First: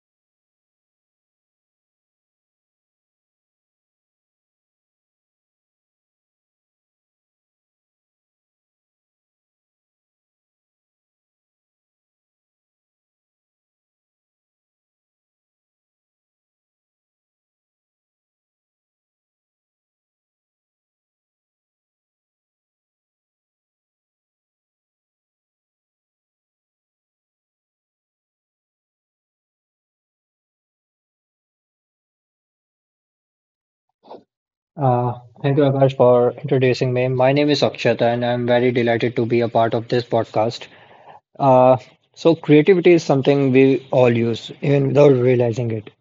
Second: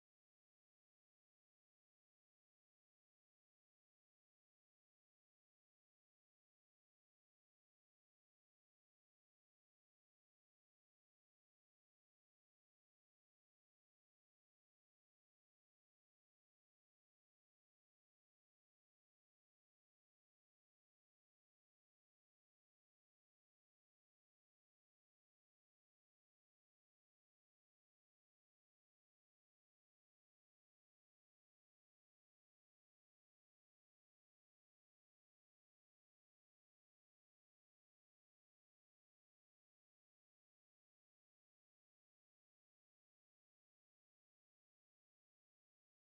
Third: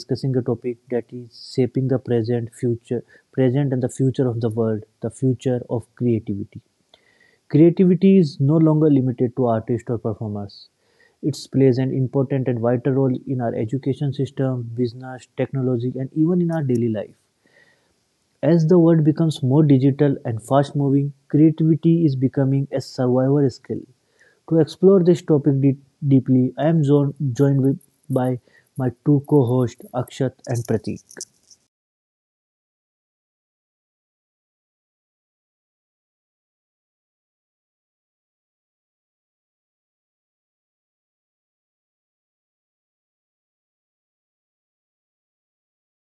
discussing a topic that is shaping the present, and the future of the world: the future of creativity. Creativity is no longer limited to artists or performers. It plays an important and vital role in our education system, business, technology, and even in our daily life. As the world becomes more digital and fast moving, creativity is becoming a survival skill. To explore this topic deeply, I am joined by my two co hosts, Akshat and Pratik. Thank you, Akash, for introducing me. My name is Akshat, and I'm very delighted to be a part of this podcast. Uh, so, creativity is something we all use, even without realizing it.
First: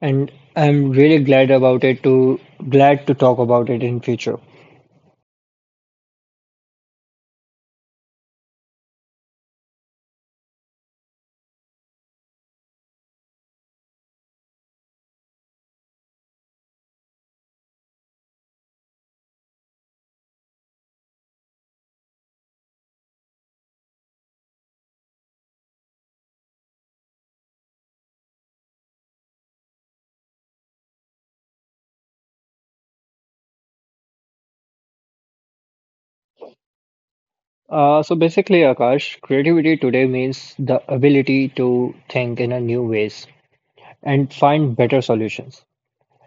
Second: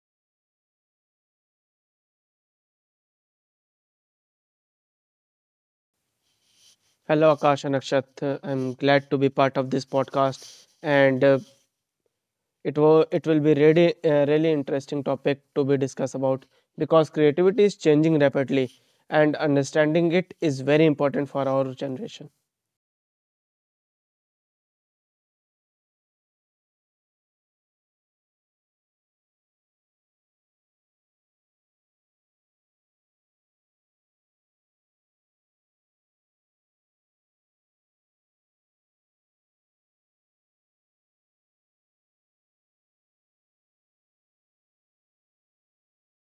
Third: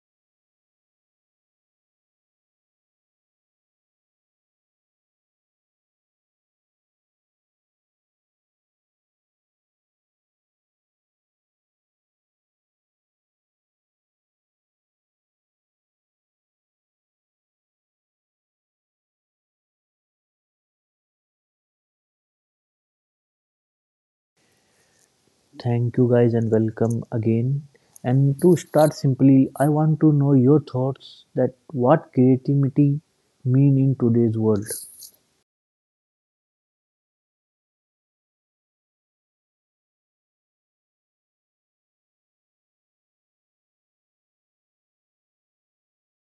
And I'm really glad about it to talk about it in future. Hello, Akash and Akshat. I'm glad to be part of this podcast, and it will be really really interesting topic to be discussed about because creativity is changing rapidly, and understanding it is very important for our generation. Thank you, guys, and welcome again. And to start simply, I want to know your thoughts that what creativity mean in today's world. So basically, Akash, creativity today means the ability to think in a new ways and find better solutions.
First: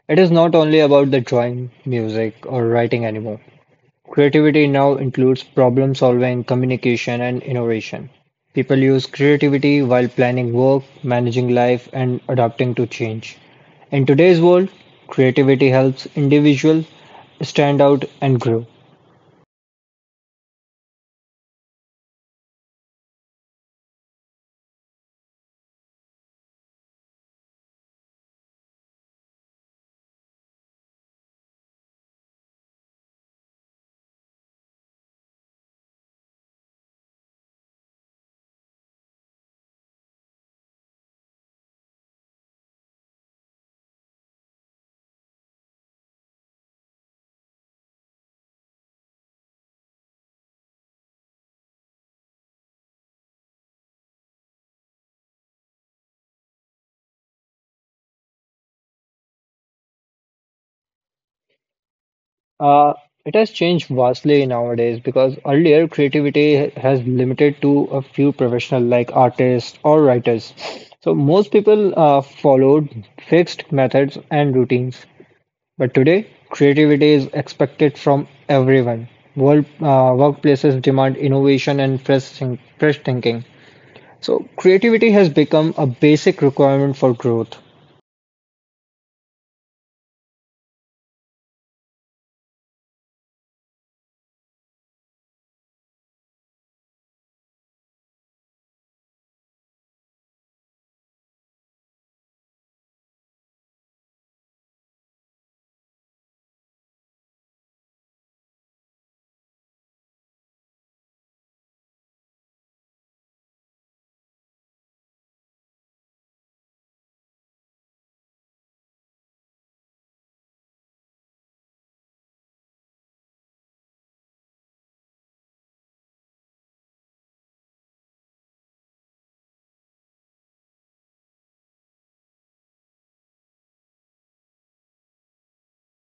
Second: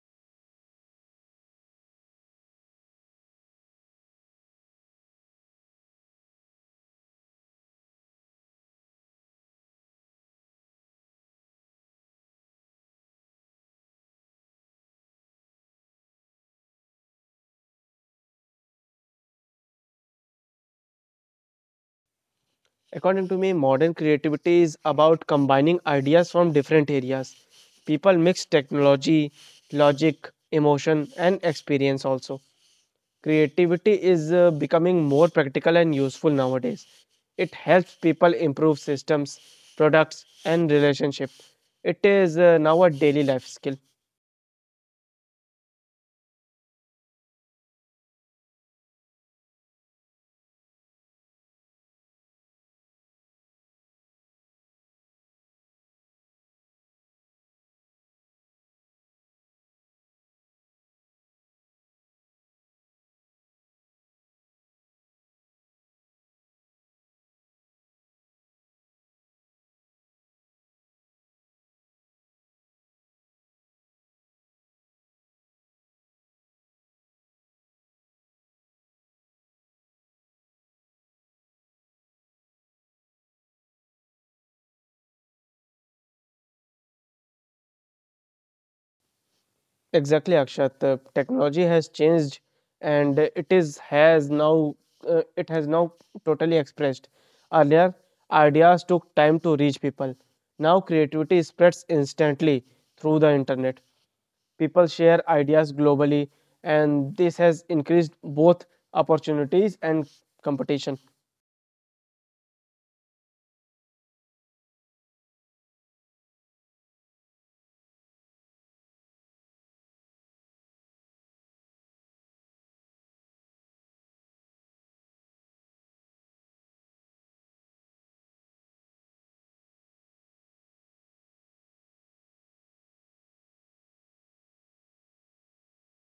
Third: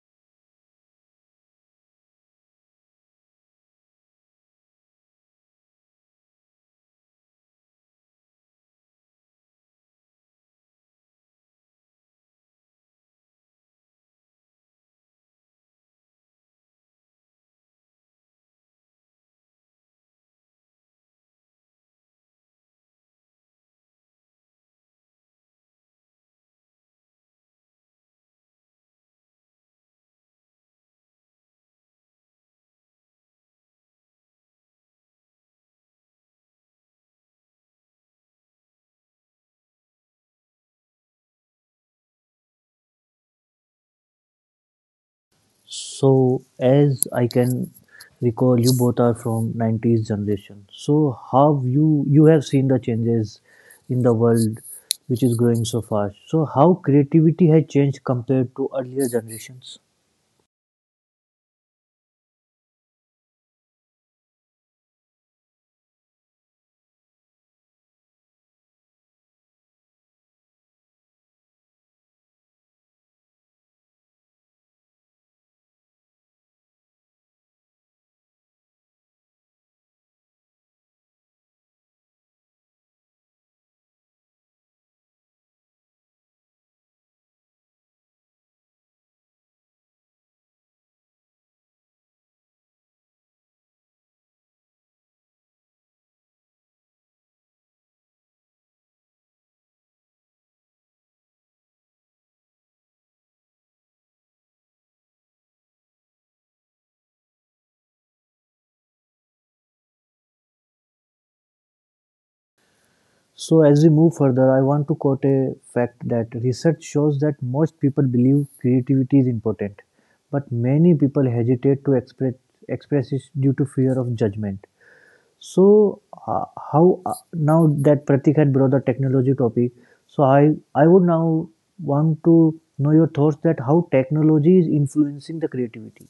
It is not only about the drawing, music, or writing anymore. Creativity now includes problem solving, communication, and innovation. People use creativity while planning work, managing life, and adapting to change. In today's world, creativity helps individuals stand out and grow. According to me, modern creativity is about combining ideas from different areas. People mix technology, logic, emotion, and experience also. Creativity is becoming more practical and useful nowadays. It helps people improve systems, products, and relationship. It is now a daily life skill. So, as I can recall, you both are from 90s generation. So, how you have seen the changes in the world, which is growing so fast. So, how creativity has changed compared to earlier generations. Uh, it has changed vastly nowadays because earlier creativity has limited to a few professionals like artists or writers. So most people followed fixed methods and routines. But today, creativity is expected from everyone. Workplaces demand innovation and fresh thinking. So, creativity has become a basic requirement for growth. Exactly, Akshat. Technology has changed, and it has now totally expressed. Earlier, ideas took time to reach people. Now, creativity spreads instantly through the internet. People share ideas globally, and this has increased both opportunities and competition So, as we move further, I want to quote a fact that research shows that most people believe creativity is important, but many people hesitate to express it due to fear of judgment. So, how now that Pratik had brought the technology topic, so I would now want to know your thoughts that how technology is influencing the creativity.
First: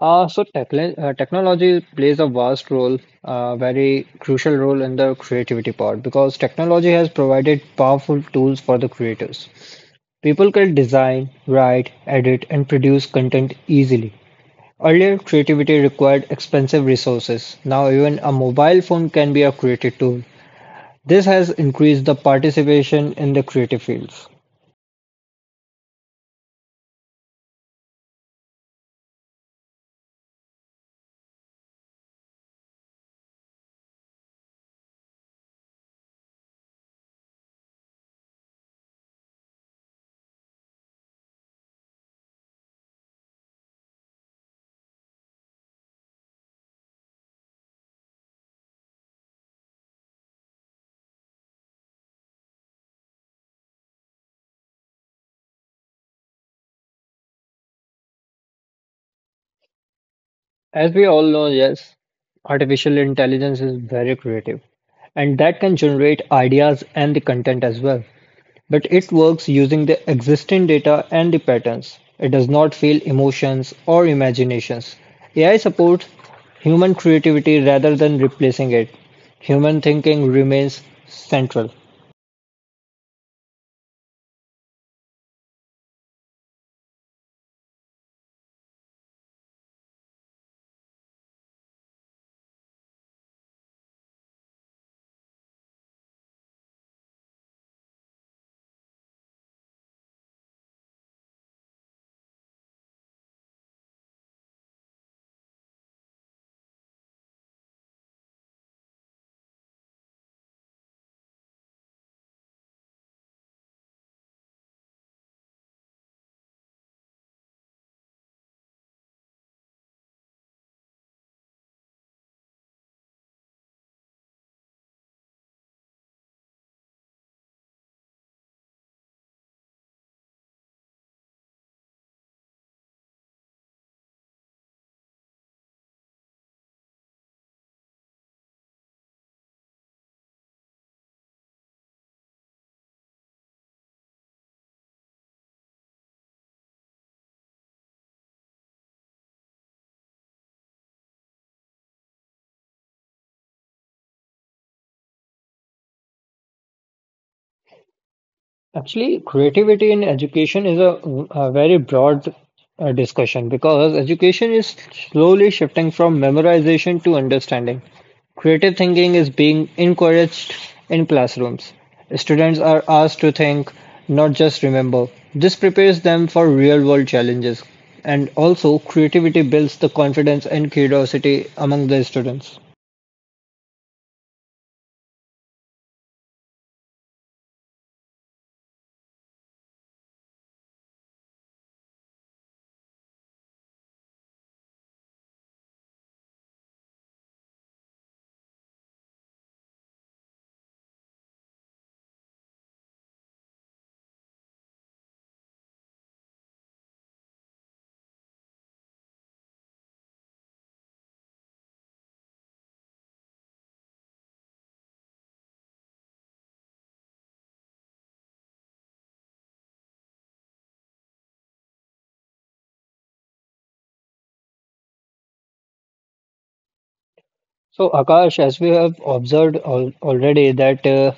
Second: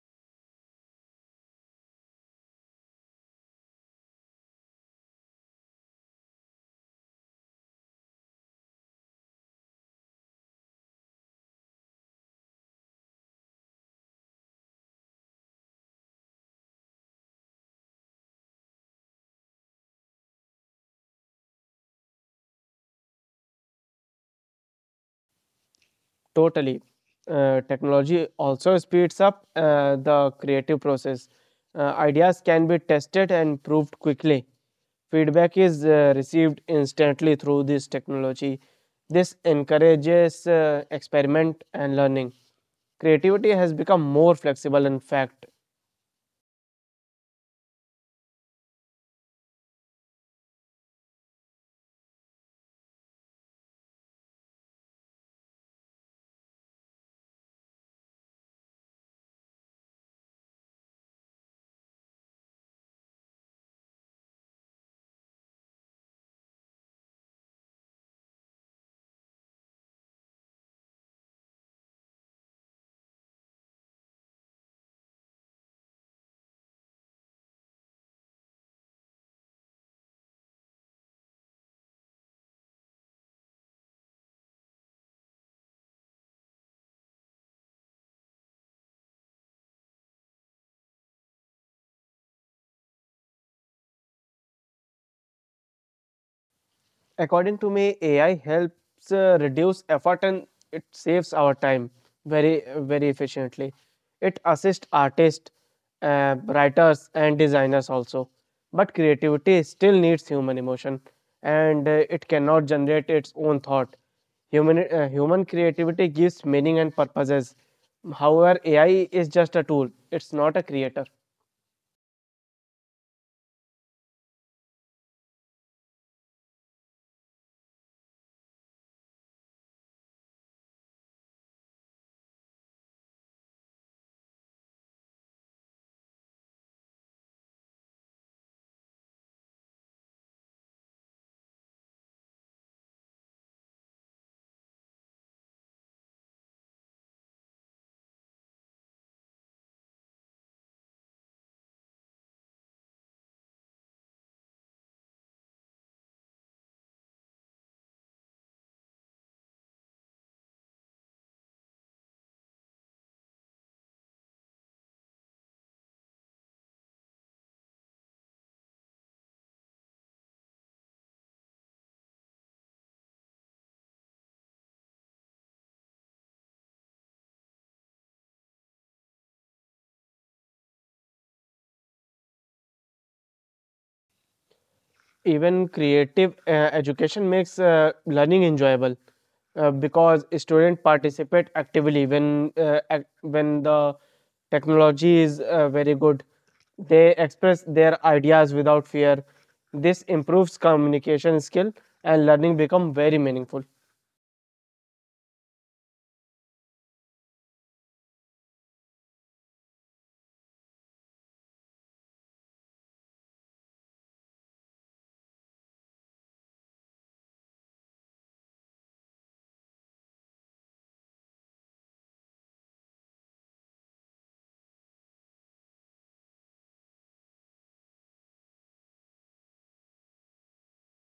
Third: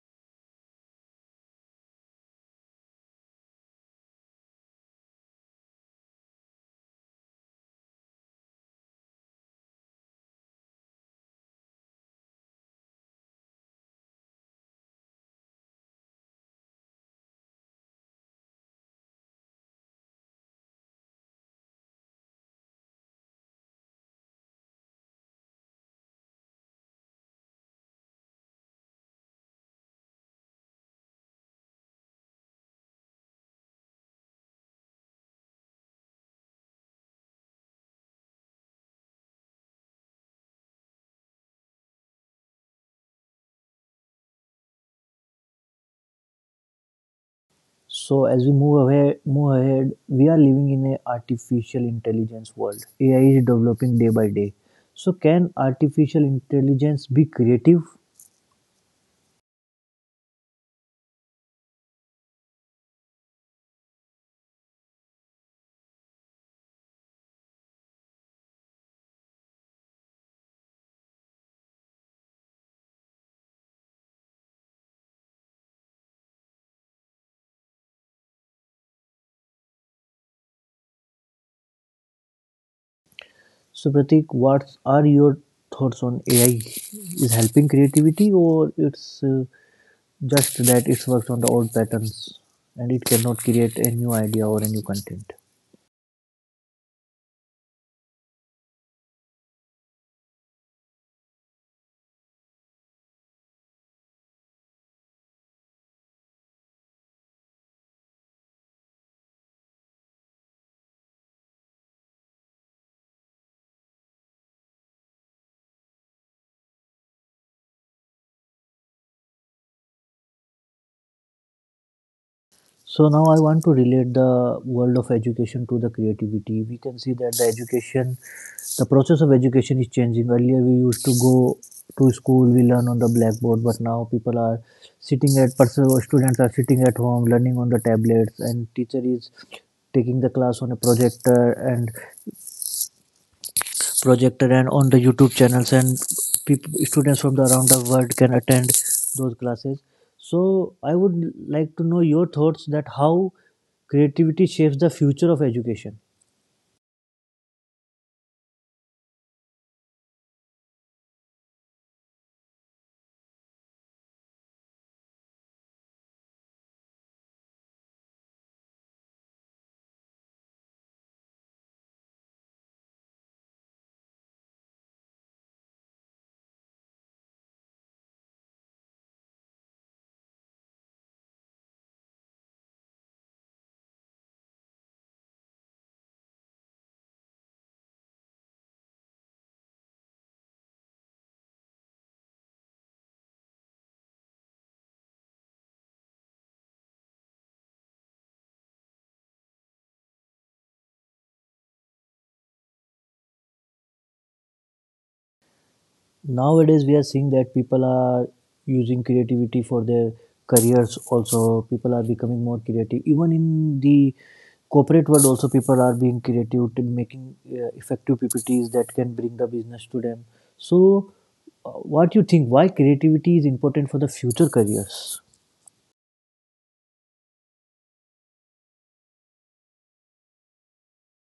Technology plays a vast very crucial role in the creativity part because technology has provided powerful tools for the creators. People can design, write, edit, and produce content easily. Earlier, creativity required expensive resources. Now, even a mobile phone can be a creative tool. This has increased the participation in the creative fields. totally. Technology also speeds up the creative process. Ideas can be tested and proved quickly. Feedback is received instantly through this technology. This encourages experiment and learning. Creativity has become more flexible, in fact. So, as we move ahead, we are living in a artificial intelligence world. AI is developing day by day. So, can artificial intelligence be creative? As we all know, yes, artificial intelligence is very creative and that can generate ideas and the content as well. But it works using the existing data and the patterns. It does not feel emotions or imaginations. AI supports human creativity rather than replacing it. Human thinking remains central. So, Pratik, what are your thoughts on AI? Is helping creativity or it's just that it works on the old patterns and it cannot create a new idea or a new content. According to me, AI helps reduce effort and it saves our time very very efficiently. It assists artists, writers and designers also, but creativity still needs human emotion, and it cannot generate its own thought. Human creativity gives meaning and purposes. However, AI is just a tool, it's not a creator. So now I want to relate the world of education to the creativity. We can see that the process of education is changing. Earlier we used to go to school, we learn on the blackboard, but now people are sitting at, person- students are sitting at home learning on the tablets and teacher is taking the class on a projector and on the YouTube channels, and students from the around the world can attend those classes. So I would like to know your thoughts that how creativity shapes the future of education. Actually, creativity in education is a very broad discussion because education is slowly shifting from memorization to understanding. Creative thinking is being encouraged in classrooms. Students are asked to think, not just remember. This prepares them for real world challenges. And also, creativity builds the confidence and curiosity among the students. Even creative education makes learning enjoyable because students participate actively when when the technology is very good. They express their ideas without fear. This improves communication skill, and learning become very meaningful. Nowadays we are seeing that people are using creativity for their careers. Also, people are becoming more creative even in the corporate world. Also, people are being creative to making effective ppts that can bring the business to them. So, uh, what you think why creativity is important for the future careers? So, Akash, as we have observed al already that uh,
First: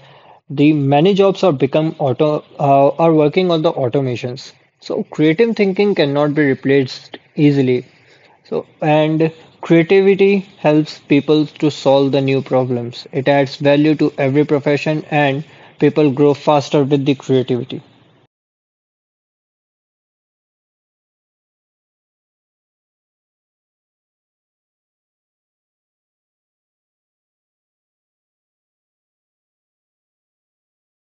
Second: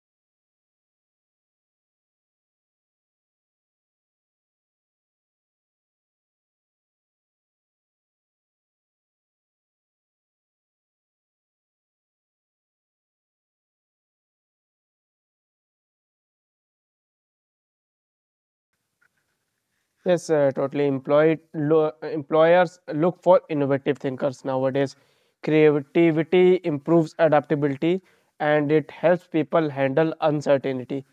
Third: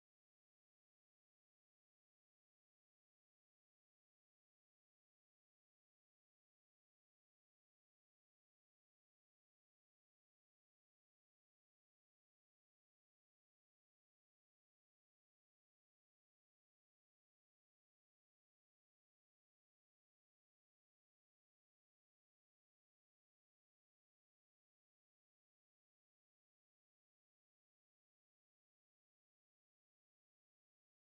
the many jobs are become auto are working on the automations. So, creative thinking cannot be replaced easily. So, and creativity helps people to solve the new problems. It adds value to every profession and people grow faster with the creativity. Yes, totally. Employers look for innovative thinkers nowadays. Creativity improves adaptability, and it helps people handle uncertainty.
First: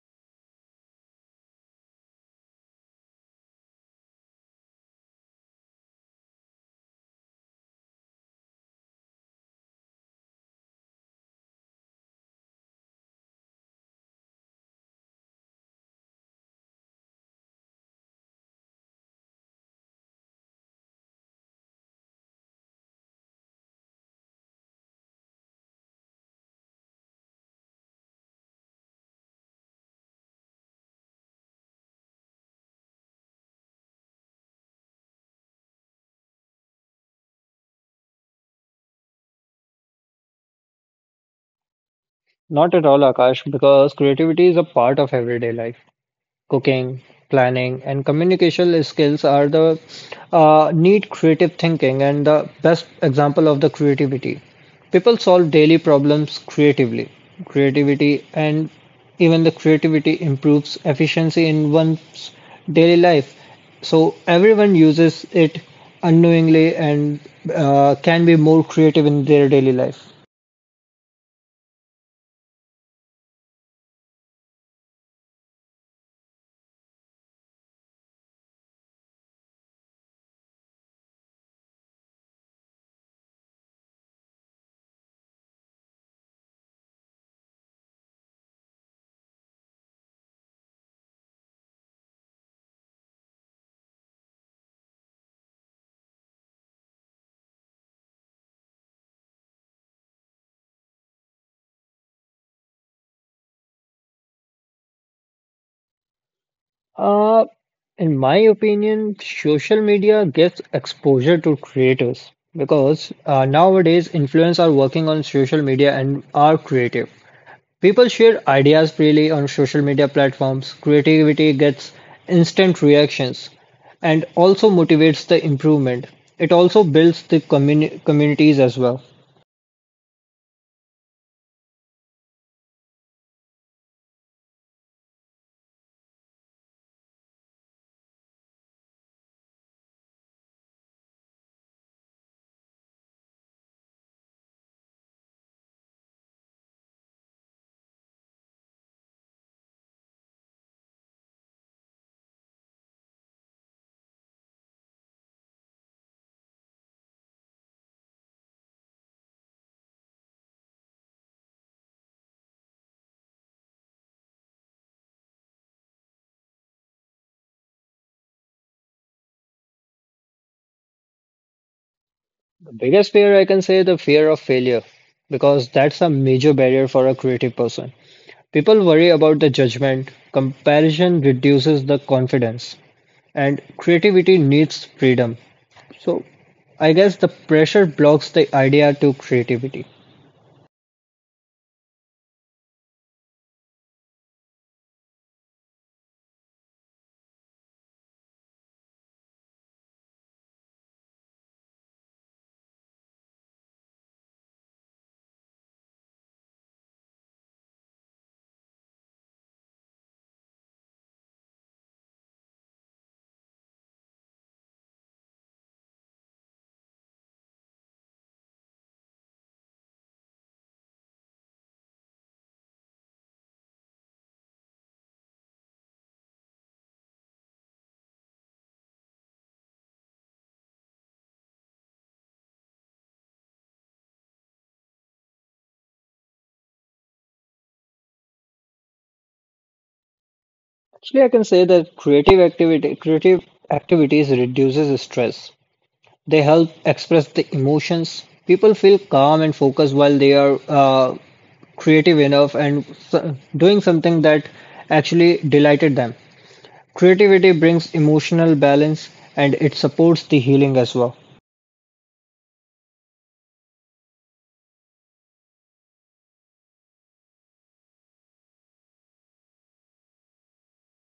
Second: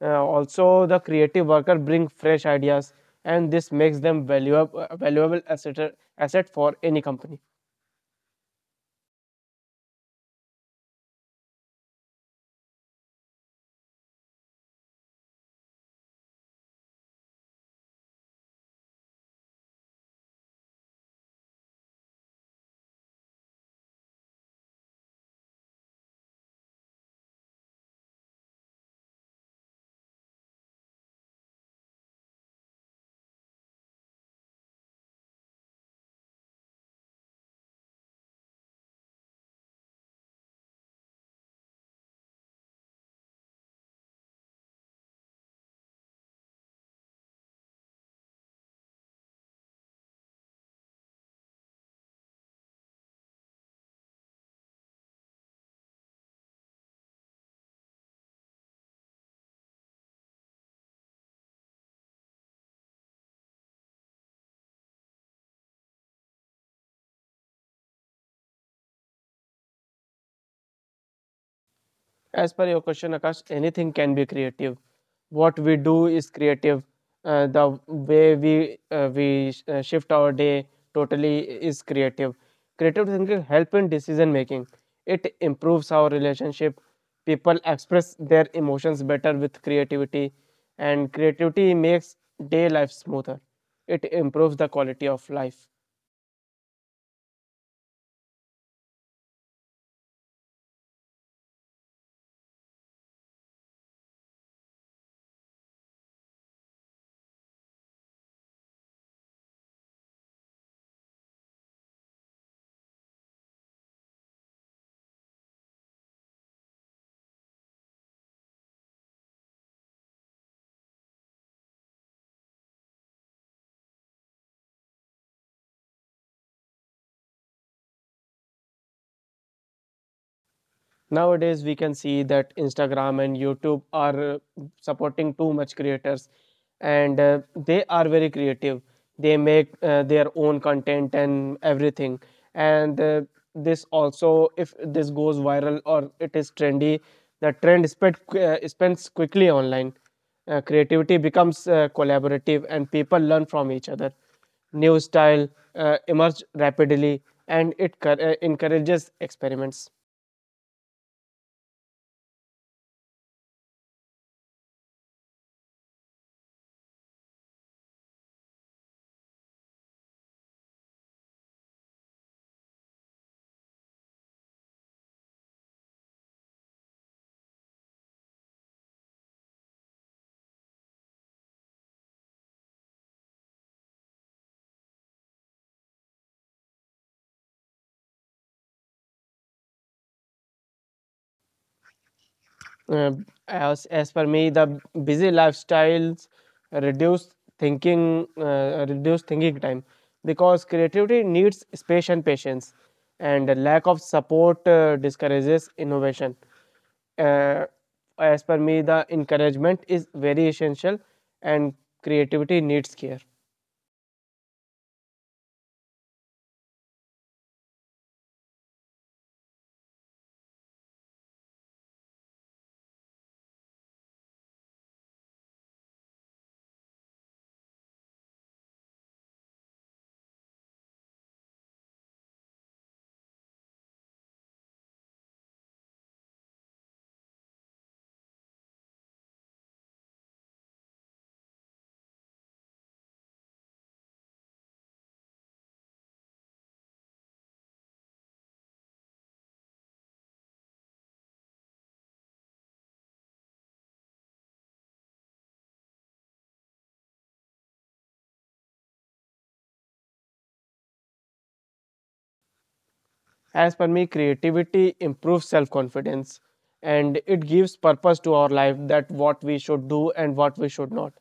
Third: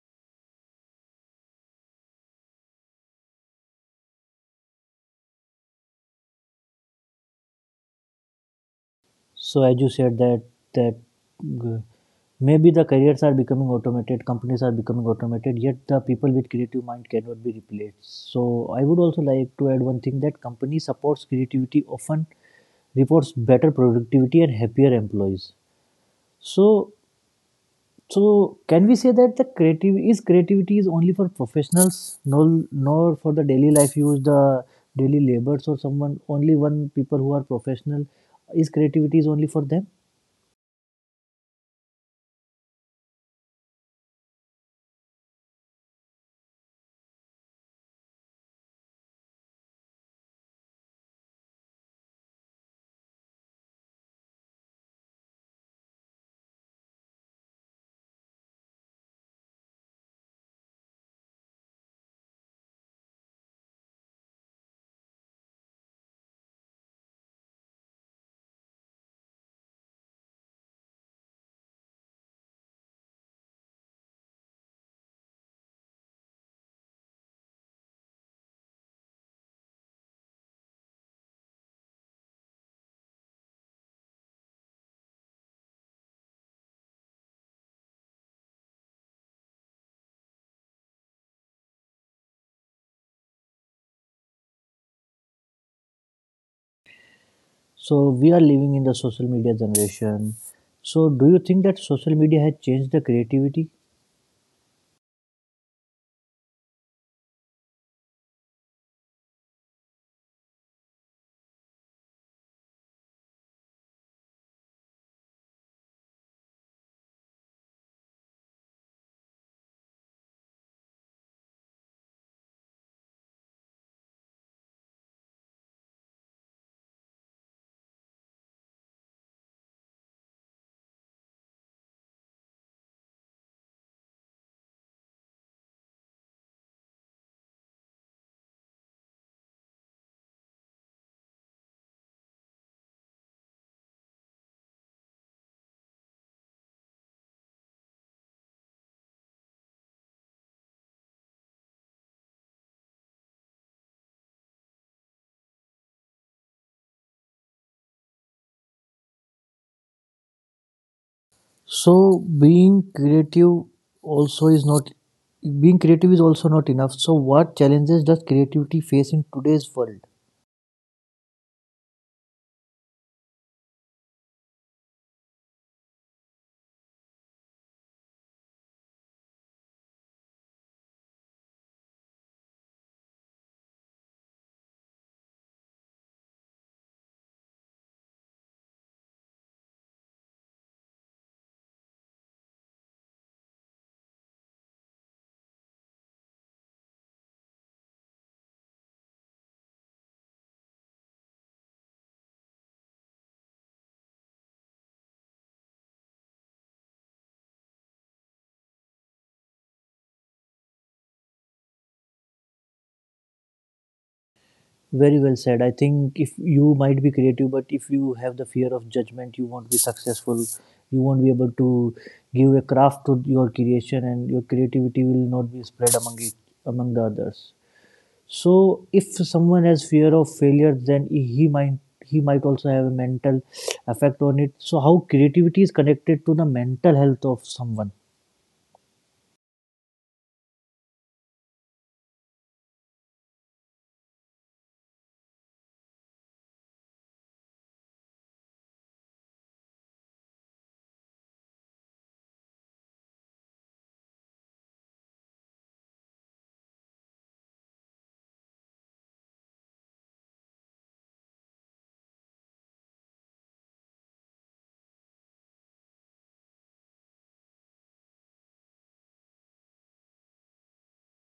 Also, the creative worker bring fresh ideas, and this makes them valuable asset for any company. So, as you said that that g- maybe the careers are becoming automated, companies are becoming automated, yet the people with creative mind cannot be replaced. So I would also like to add one thing that company supports creativity often reports better productivity and happier employees. So, can we say that the creative is creativity is only for professionals, nor for the daily life use, the daily labors or someone only one people who are professional, is creativity is only for them? Not at all, Akash, because creativity is a part of everyday life. Cooking, planning, and communication skills are the need creative thinking and the best example of the creativity. People solve daily problems creatively. Creativity and even the creativity improves efficiency in one's daily life. So everyone uses it unknowingly and can be more creative in their daily life. As per your question, Akash, anything can be creative. What we do is creative. The way we shift our day totally is creative. Creative thinking help in decision making. It improves our relationship. People express their emotions better with creativity, and creativity makes day life smoother. It improves the quality of life. So we are living in the social media generation. So do you think that social media has changed the creativity? Uh, in my opinion, social media gives exposure to creators because nowadays influencers are working on social media and are creative. People share ideas freely on social media platforms. Creativity gets instant reactions and also motivates the improvement. It also builds the communities as well. Nowadays, we can see that Instagram and YouTube are supporting too much creators, and they are very creative. They make their own content and everything. And this also, if this goes viral or it is trendy, the trend spends quickly online. Creativity becomes collaborative, and people learn from each other. New style emerge rapidly, and it encourages experiments. So also is not being creative is also not enough. So what challenges does creativity face in today's world? The biggest fear I can say the fear of failure because that's a major barrier for a creative person. People worry about the judgment, comparison reduces the confidence, and creativity needs freedom. So, I guess the pressure blocks the idea to creativity. Uh, as per me, the busy lifestyles reduce reduce thinking time because creativity needs space and patience, and the lack of support discourages innovation. Uh, as per me, the encouragement is very essential, and creativity needs care. Very well said. I think if you might be creative, but if you have the fear of judgment, you won't be successful. You won't be able to give a craft to your creation, and your creativity will not be spread among the others. So if someone has fear of failure, then he might also have a mental effect on it. So how creativity is connected to the mental health of someone? Actually, I can say that creative activities reduces stress. They help express the emotions. People feel calm and focused while they are creative enough and doing something that actually delighted them. Creativity brings emotional balance and it supports the healing as well. As per me, creativity improves self confidence, and it gives purpose to our life, that what we should do and what we should not.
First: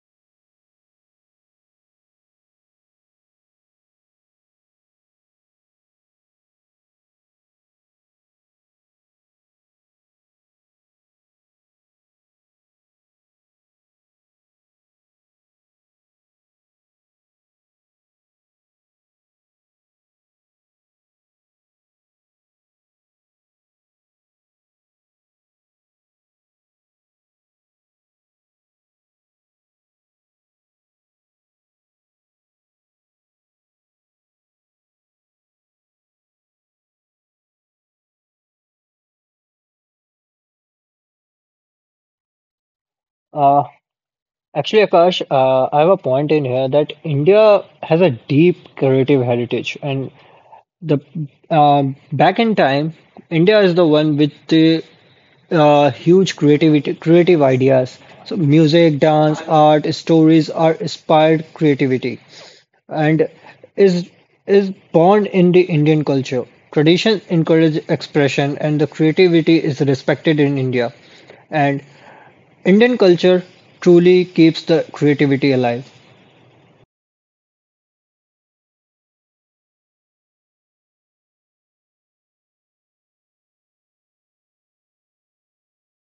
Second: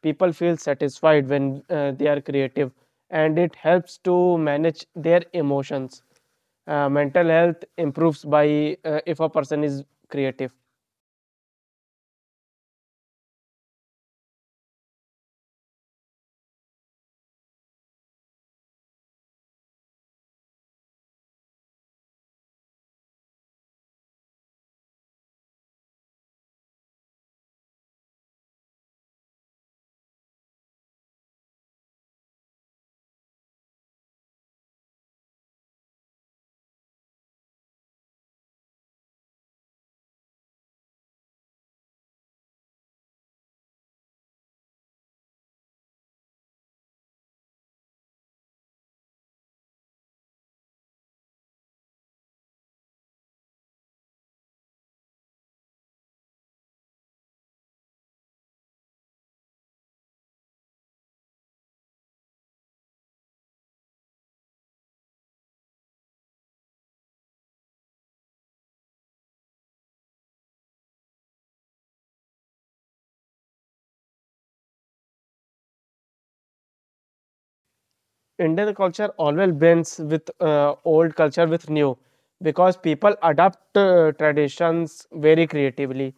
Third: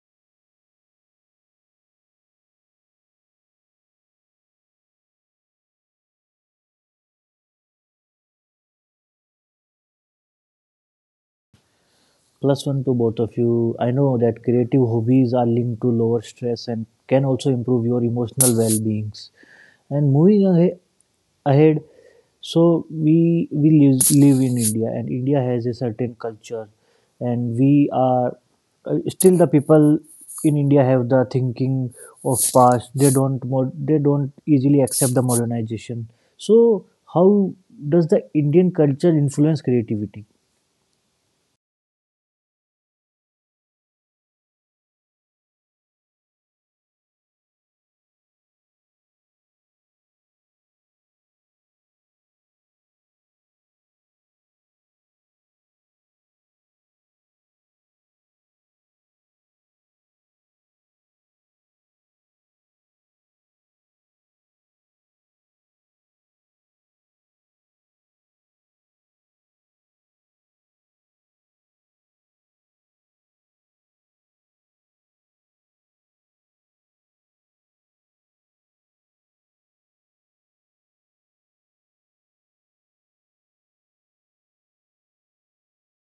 People feel satisfied when they are creative, and it helps to manage their emotions. Mental health improves by if a person is creative. Plus one to both of you. I know that creative hobbies are linked to lower stress and can also improve your emotional well beings. And moving ahead, so we live in India, and India has a certain culture, and we are still the people in India have the thinking of past. They don't easily accept the modernization. So how does the Indian culture influence creativity? Uh, actually, Akash, I have a point in here that India has a deep creative heritage, and the back in time, India is the one with the huge creative ideas. So, music, dance, art, stories are inspired creativity. and is is born in the Indian culture. Tradition encourage expression and the creativity is respected in India. And Indian culture truly keeps the creativity alive. Indian culture always blends with old culture with new because people adapt traditions very creatively.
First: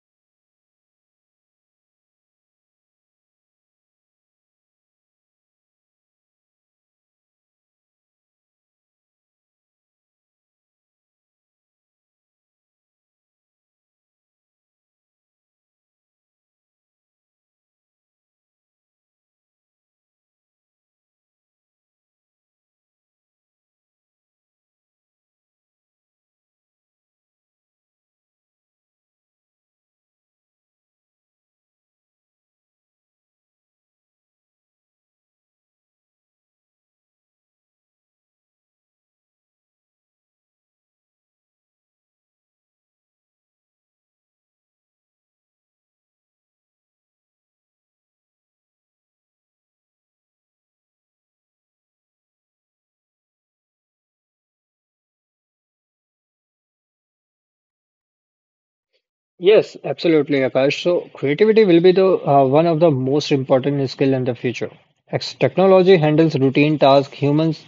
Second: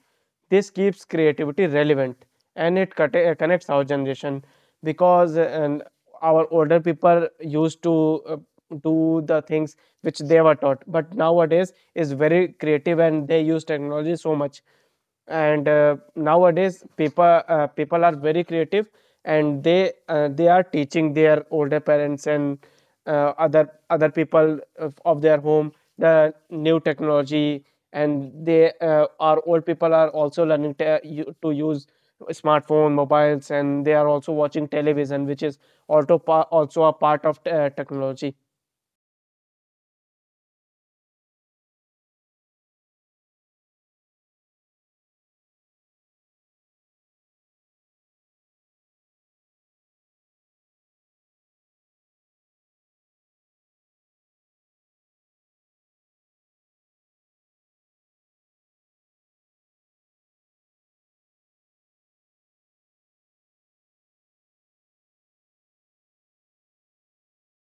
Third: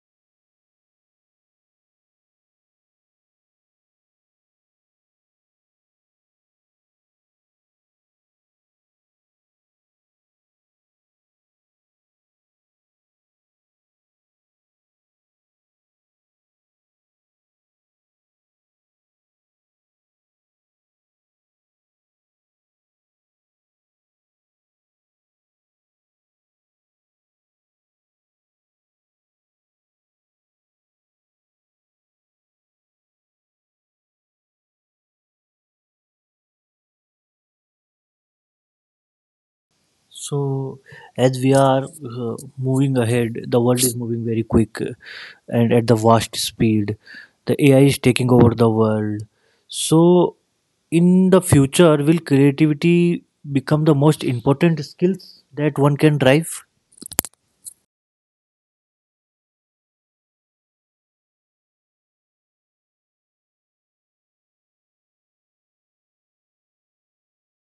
This keeps creativity relevant, and it connects our generation because and our older people used to do the things which they were taught, but nowadays is very creative and they use technology so much. And nowadays people are very creative, and they are teaching their older parents and other people of their home the new technology. And they our old people are also learning to, to use smartphone mobiles, and they are also watching television, which is also also a part of technology. So, as we are moving ahead, the world is moving very quick and at the vast speed. The AI is taking over the world. So, in the future, will creativity become the most important skills that one can drive? Yes, absolutely, Akash. So creativity will be the one of the most important skill in the future. As technology handles routine tasks, humans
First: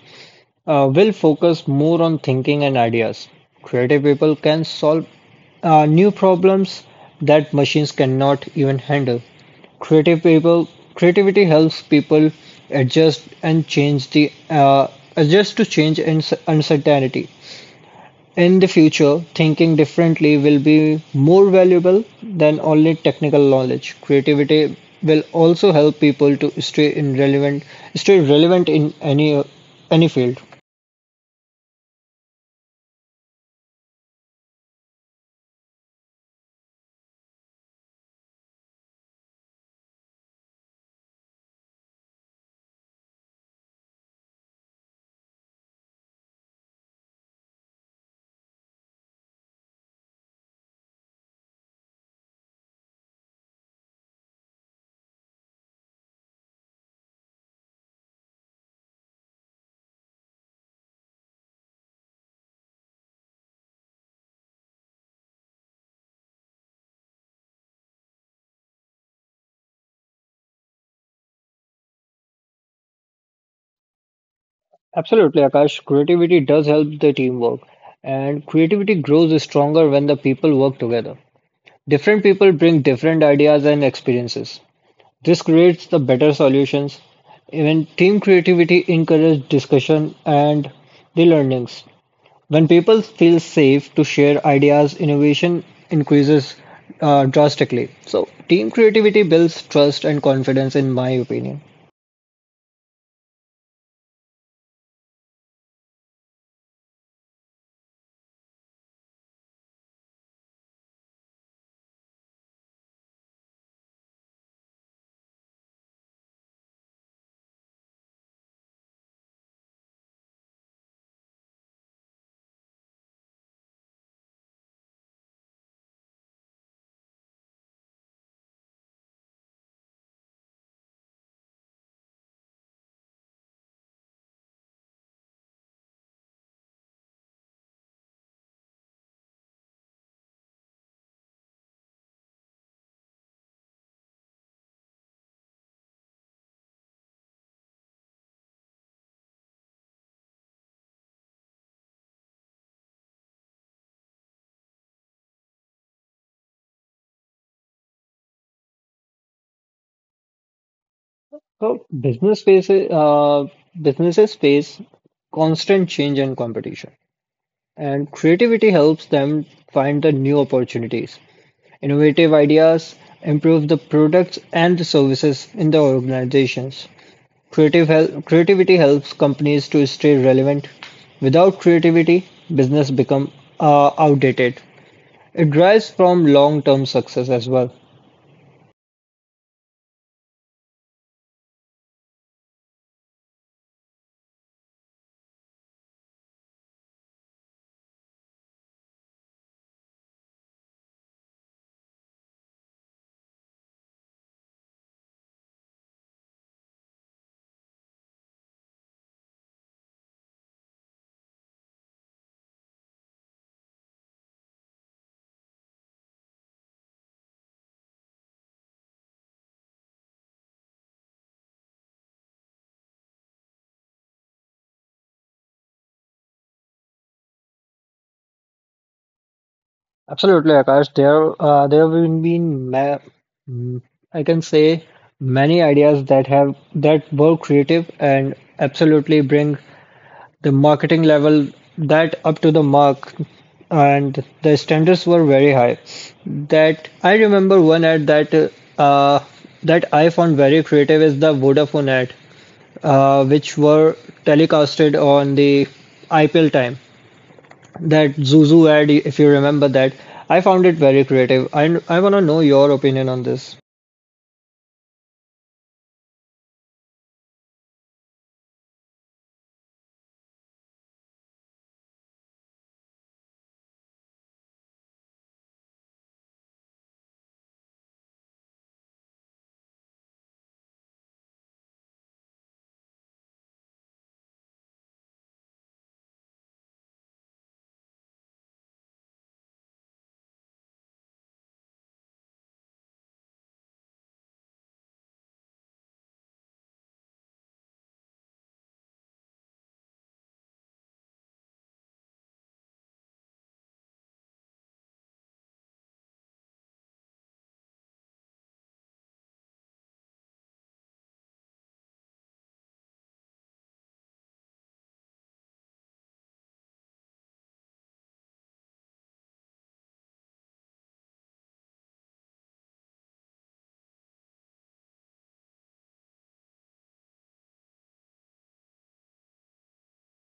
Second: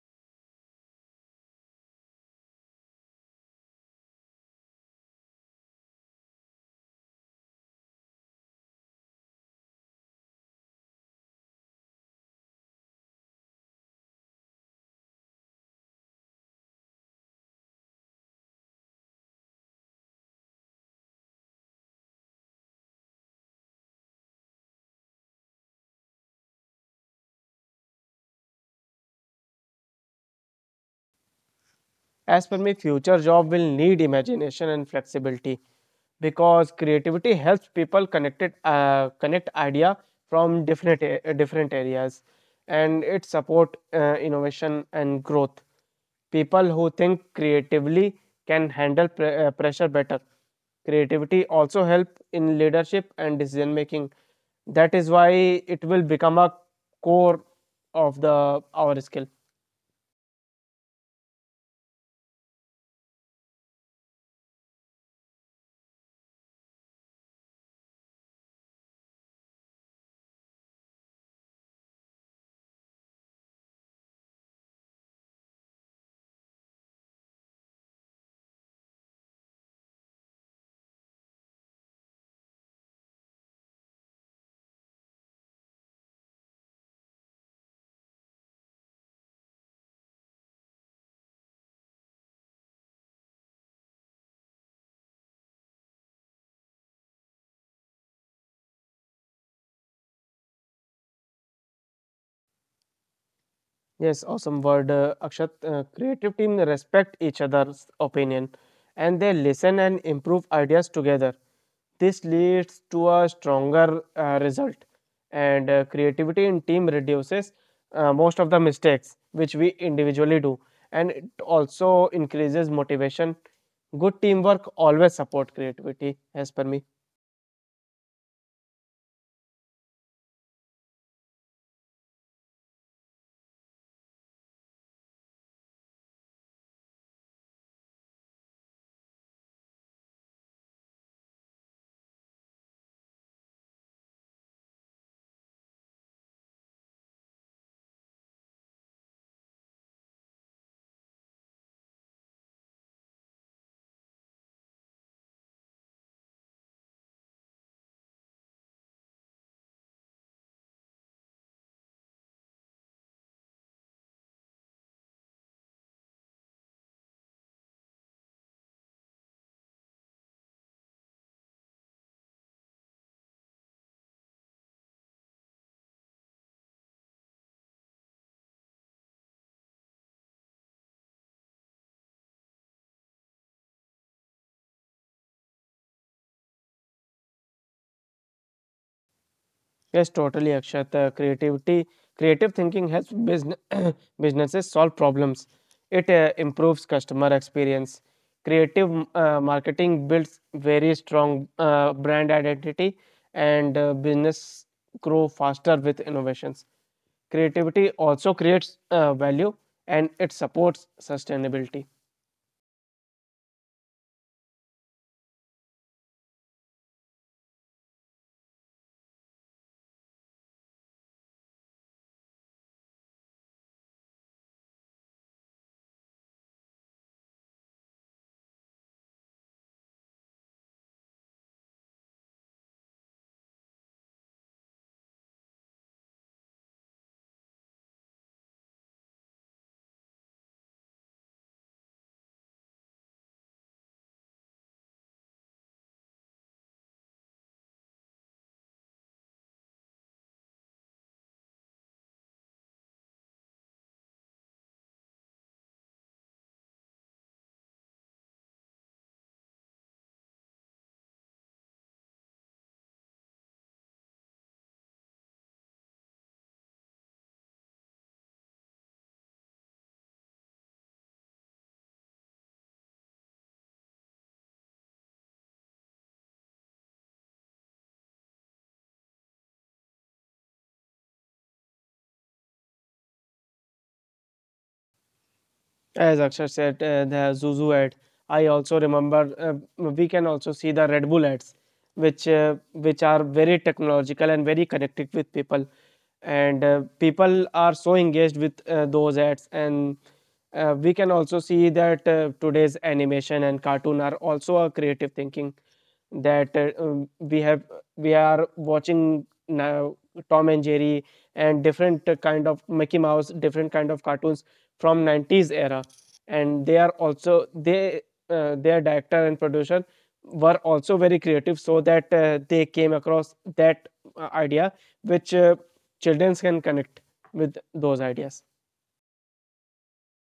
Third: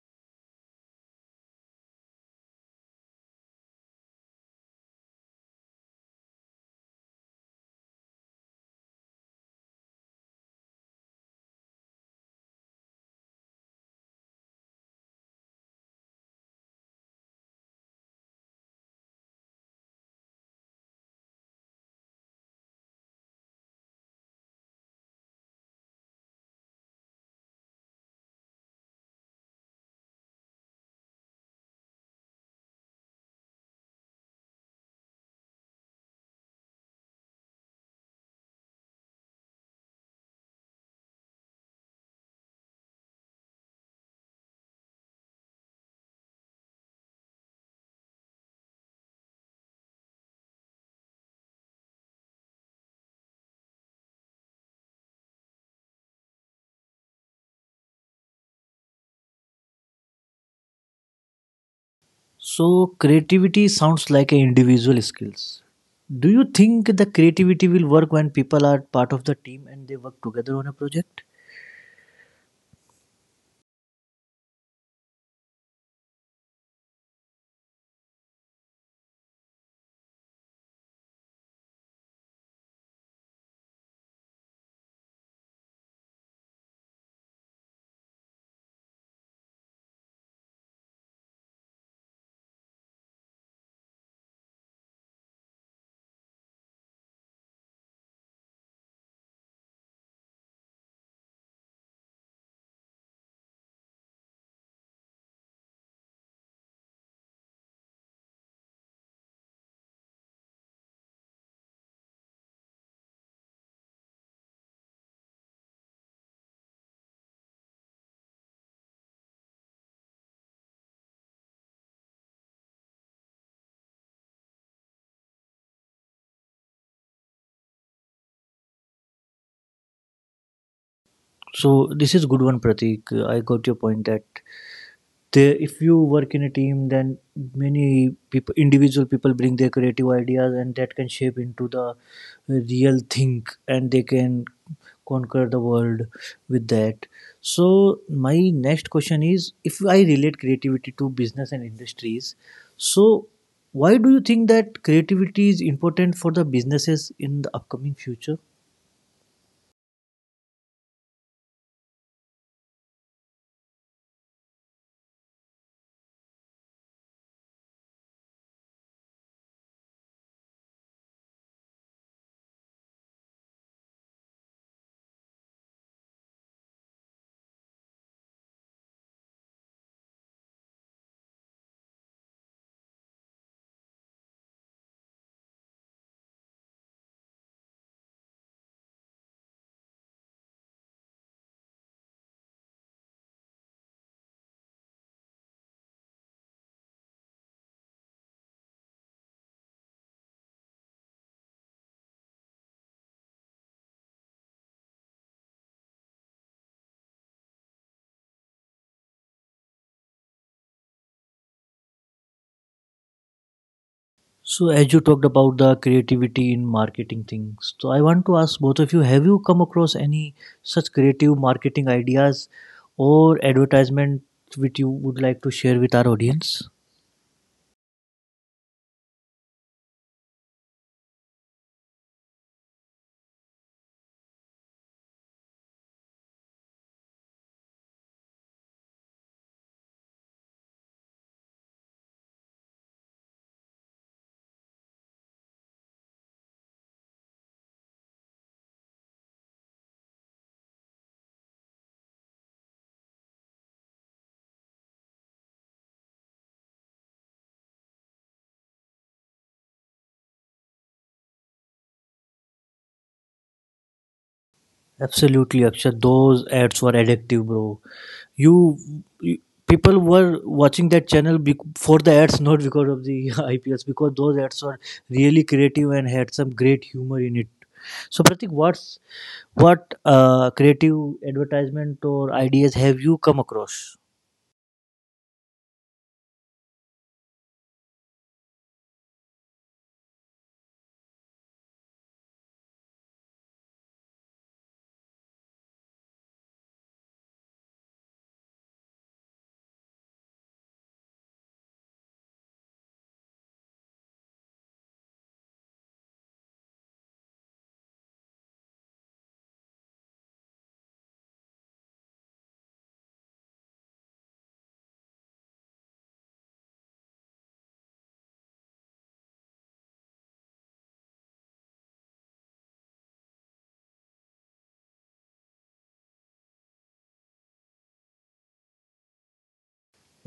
will focus more on thinking and ideas. Creative people can solve new problems that machines cannot even handle. Creative people, Creativity helps people adjust and change the uh, adjust to change and uncertainty. In the future, thinking differently will be more valuable than only technical knowledge. Creativity will also help people to stay relevant in any field. As per me, future job will need imagination and flexibility because creativity helps people connect idea from different areas, and it support innovation and growth. People who think creatively can handle pressure better. Creativity also help in leadership and decision making. That is why it will become a core of the our skill. So, creativity sounds like an individual skills. Do you think the creativity will work when people are part of the team and they work together on a project? Absolutely, Akash. Creativity does help the teamwork, and creativity grows stronger when the people work together. Different people bring different ideas and experiences. This creates the better solutions. Even team creativity encourages discussion and the learnings. When people feel safe to share ideas, innovation increases drastically. So, team creativity builds trust and confidence, in my opinion. Yes, awesome word, Akshat. Creative team respect each other's opinion, and they listen and improve ideas together. This leads to a stronger result, and creativity in team reduces most of the mistakes which we individually do, and it also increases motivation. Good teamwork always support creativity, as per me. So, this is good one, Pratik. I got your point that they if you work in a team, then many people individual people bring their creative ideas and that can shape into the real thing and they can conquer the world with that. So my next question is, if I relate creativity to business and industries, so why do you think that creativity is important for the businesses in the upcoming future? So businesses face constant change and competition, and creativity helps them find the new opportunities. Innovative ideas improve the products and the services in the organizations. Creativity helps companies to stay relevant. Without creativity, business become outdated. It drives from long-term success as well. Yes, totally, Akshat. Creative thinking helps business, businesses solve problems. It improves customer experience. Creative marketing builds very strong brand identity, and business grow faster with innovations. Creativity also creates value, and it supports sustainability. So, as you talked about the creativity in marketing things, so I want to ask both of you, have you come across any such creative marketing ideas or advertisement which you would like to share with our audience? Absolutely, Akash. There have been mm, I can say many ideas that have that were creative and absolutely bring the marketing level that up to the mark, and the standards were very high. That I remember one ad uh, that I found very creative is the Vodafone ad, which were telecasted on the IPL time. That Zuzu ad, if you remember that, I found it very creative, and I want to know your opinion on this. Absolutely, Akshat. Those ads were addictive, bro. You, you people were watching that channel for the ads, not because of the IPS, because those ads were really creative and had some great humor in it. So, Pratik, what creative advertisement or ideas have you come across? As Akshar said, the Zuzu ad. I also remember we can also see the Red Bull ads, which are very technological and very connected with people, and people are so engaged with those ads. And we can also see that today's animation and cartoon are also a creative thinking. That we have we are watching now Tom and Jerry and different kind of Mickey Mouse, different kind of cartoons from 90s era, and they are also they their director and producer were also very creative, so that they came across that idea which children can connect with those ideas.